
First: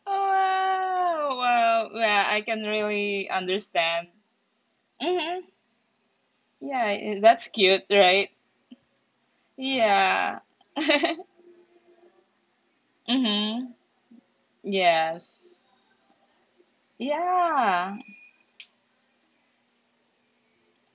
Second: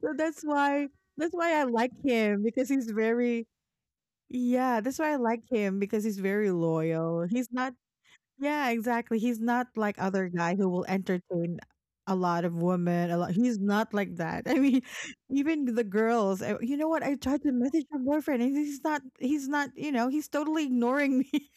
A: so that's why that's
B: Wow.
A: why I
B: Wow.
A: like
B: Yeah, I
A: him
B: can
A: because he's
B: really
A: very
B: understand.
A: Yeah, that's why I
B: Hmm.
A: like him because he's very
B: Yeah,
A: loyal.
B: that's
A: He's not,
B: cute, right?
A: Yeah, exactly. He's not like other
B: Yeah.
A: guy who will entertain a lot of women. A lot. He's
B: Hmm.
A: not like that. I mean,
B: Yes.
A: even the girls. You know what? I tried to message your
B: Yeah.
A: boyfriend, and he's not. He's not. You know, he's totally ignoring me.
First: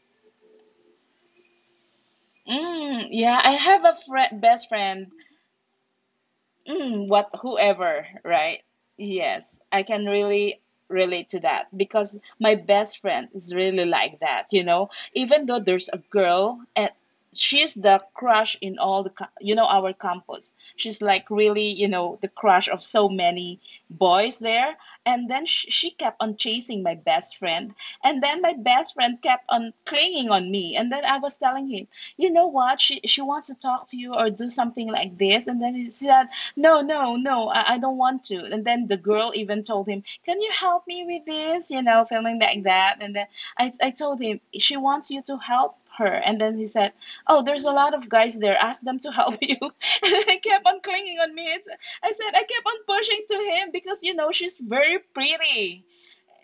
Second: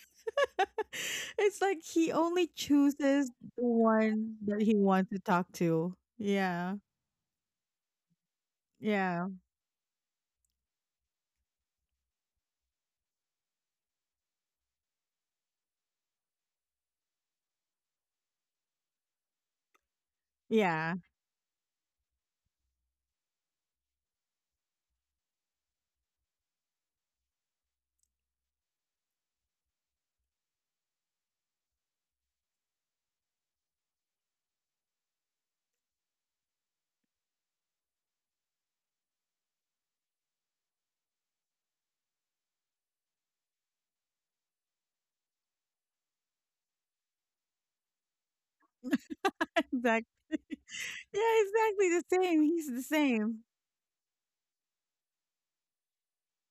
A: It's like he only chooses
B: Mm,
A: the
B: yeah, I have a
A: one that
B: friend,
A: he
B: best
A: wants to
B: friend,
A: talk to. Yeah,
B: mm, what whoever, right?
A: yeah,
B: Yes, I can really relate to that because my best friend is really like that, you know. Even though there's a girl, and she's the crush in all the you know our campus, she's
A: yeah.
B: like really, you know, the crush of so many boys there. And then she kept on chasing my best friend, and then my best friend kept on clinging on me, and then I was telling him, you know what, she wants to talk to you or do something like this. And then he said, no, I don't want to. And then the girl even told him, can you help me with this, you know, feeling like that. And then I told him, she wants you to help her. And then he said, oh, there's a lot of guys there. Ask them to help you.
A: Exactly.
B: And he kept on clinging
A: Yeah,
B: on me. It's,
A: exactly the
B: I said,
A: same.
B: I
A: He's
B: kept
A: the
B: on pushing to
A: same.
B: him because, you know, she's very pretty.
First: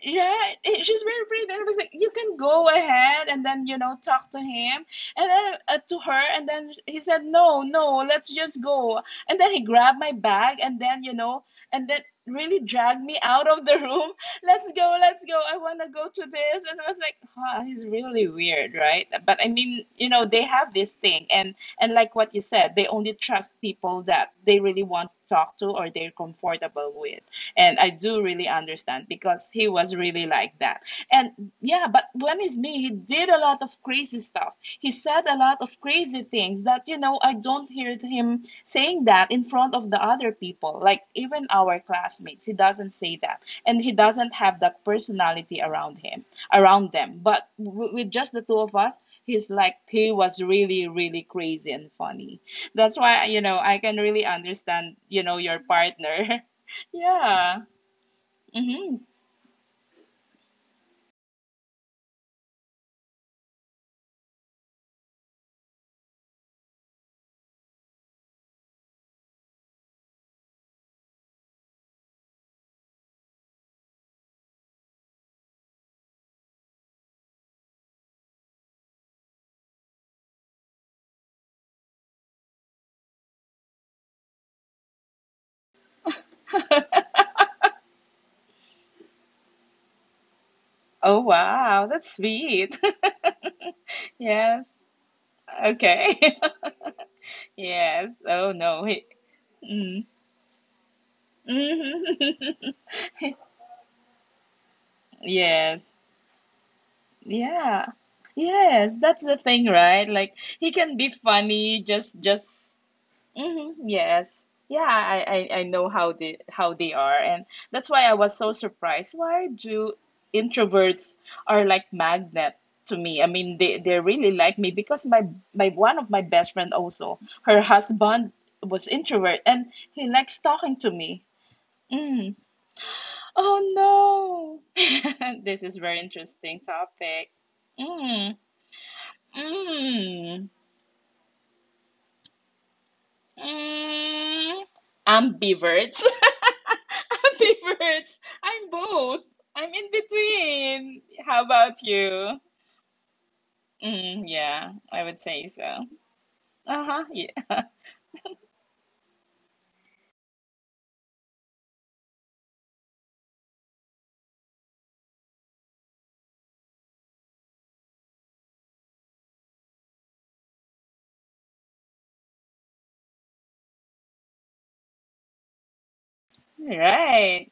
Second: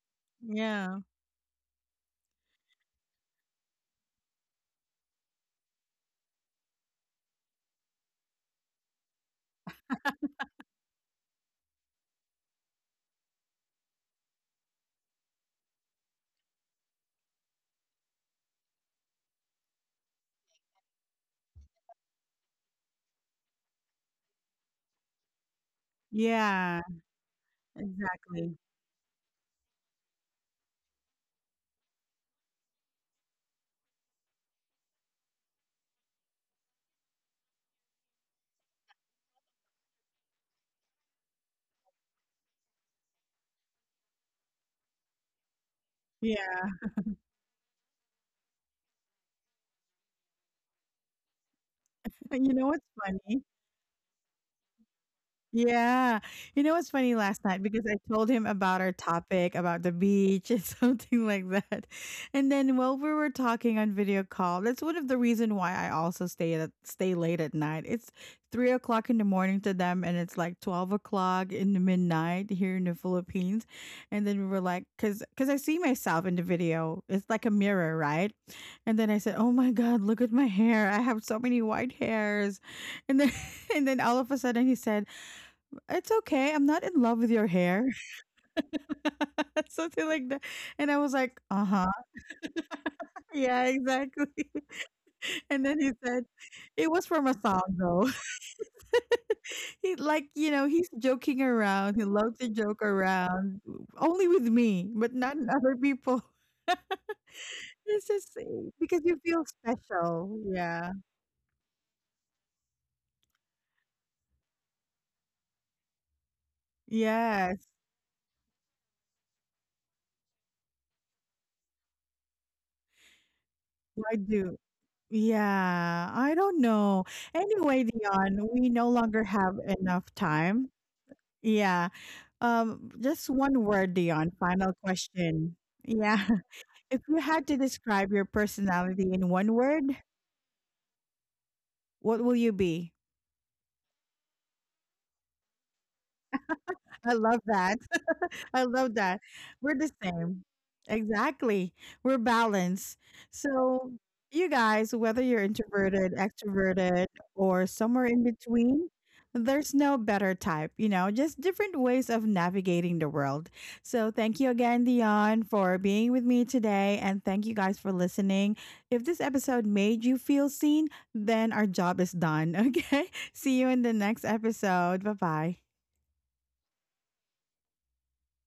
B: Yeah, it,
A: Yeah.
B: she's very pretty. Then it was like, you can go ahead and then, you know, talk to him and then to her. And then he said, no, no, let's just go. And then he grabbed my bag, and then, you know, and then really dragged me out of the room. Let's go, let's go. I want to go to this. And I was like, huh, he's really weird, right? But I mean, you know, they have this thing. And like what you said, they only trust people that they really want to talk to or they're
A: Yeah,
B: comfortable with. And I do
A: exactly.
B: really understand because he was really like that. And yeah, but when it's me, he did a lot of crazy stuff. He said a lot of crazy things that you know I don't hear him saying that in front of the other people. Like even our classmates, he doesn't say that, and he doesn't have that personality around
A: Yeah,
B: him, around them. But with just the two of us, he's like he was really, really crazy and
A: you know what's
B: funny.
A: funny?
B: That's why you know I can really understand you know
A: Yeah.
B: your
A: You know what's
B: partner.
A: funny last night? Because I
B: yeah.
A: told him about our topic
B: Hmm.
A: about the beach and something like that. And then while we were talking on video call, that's one of the reason why I also stay late at night. It's 3 o'clock in the morning to them and it's like 12 o'clock in the midnight here in the Philippines. And then we were like, cause I see myself in the video. It's like a mirror, right? And then I said, "Oh my God, look at my hair. I have so many white hairs." And then and then all of a sudden he said, "It's okay, I'm not in love with your hair." Something like that, and I was like, "Uh-huh.
B: Oh, wow, that's
A: Yeah,
B: sweet.
A: exactly."
B: Yes.
A: And then he said it was from
B: Okay.
A: a song though.
B: Yes. Oh no.
A: He
B: He,
A: like, he's
B: mm.
A: joking around. He loves to
B: Hmm.
A: joke around only with me, but not in other people.
B: Yes.
A: It's just
B: Yeah.
A: because you feel
B: Yes, that's the
A: special.
B: thing,
A: Yeah.
B: right? Like he can be funny just mhm, yes. Yeah, I know how they
A: Yes,
B: how they are, and that's why I was so surprised. Why do introverts are like magnet to
A: I
B: me? I mean,
A: do.
B: they really like me because
A: Yeah,
B: my
A: I don't
B: my one of
A: know.
B: my best friend
A: Anyway,
B: also,
A: Dion,
B: her
A: we no longer
B: husband
A: have
B: was
A: enough
B: introvert and
A: time.
B: he likes talking to
A: Yeah.
B: me.
A: Just
B: Mm.
A: one word, Dion. Final question.
B: Oh no.
A: Yeah.
B: This is very
A: If you had to
B: interesting
A: describe your
B: topic.
A: personality in
B: Mm.
A: one word,
B: Mm.
A: what will you be?
B: Mm. Ambiverts.
A: I love that.
B: Happy
A: I love
B: birds.
A: that.
B: I'm
A: We're the
B: both.
A: same.
B: I'm in
A: Exactly.
B: between.
A: We're
B: How about
A: balanced.
B: you?
A: So, you guys,
B: Mm,
A: whether you're
B: yeah, I
A: introverted,
B: would say so.
A: extroverted, or
B: Uh-huh.
A: somewhere in
B: Yeah.
A: between, there's no better type, just different ways of navigating the world. So, thank you again, Dion, for being with me today. And thank you guys for listening. If this episode made you feel seen, then our job is done. Okay. See you in the next episode. Bye bye.
B: Right.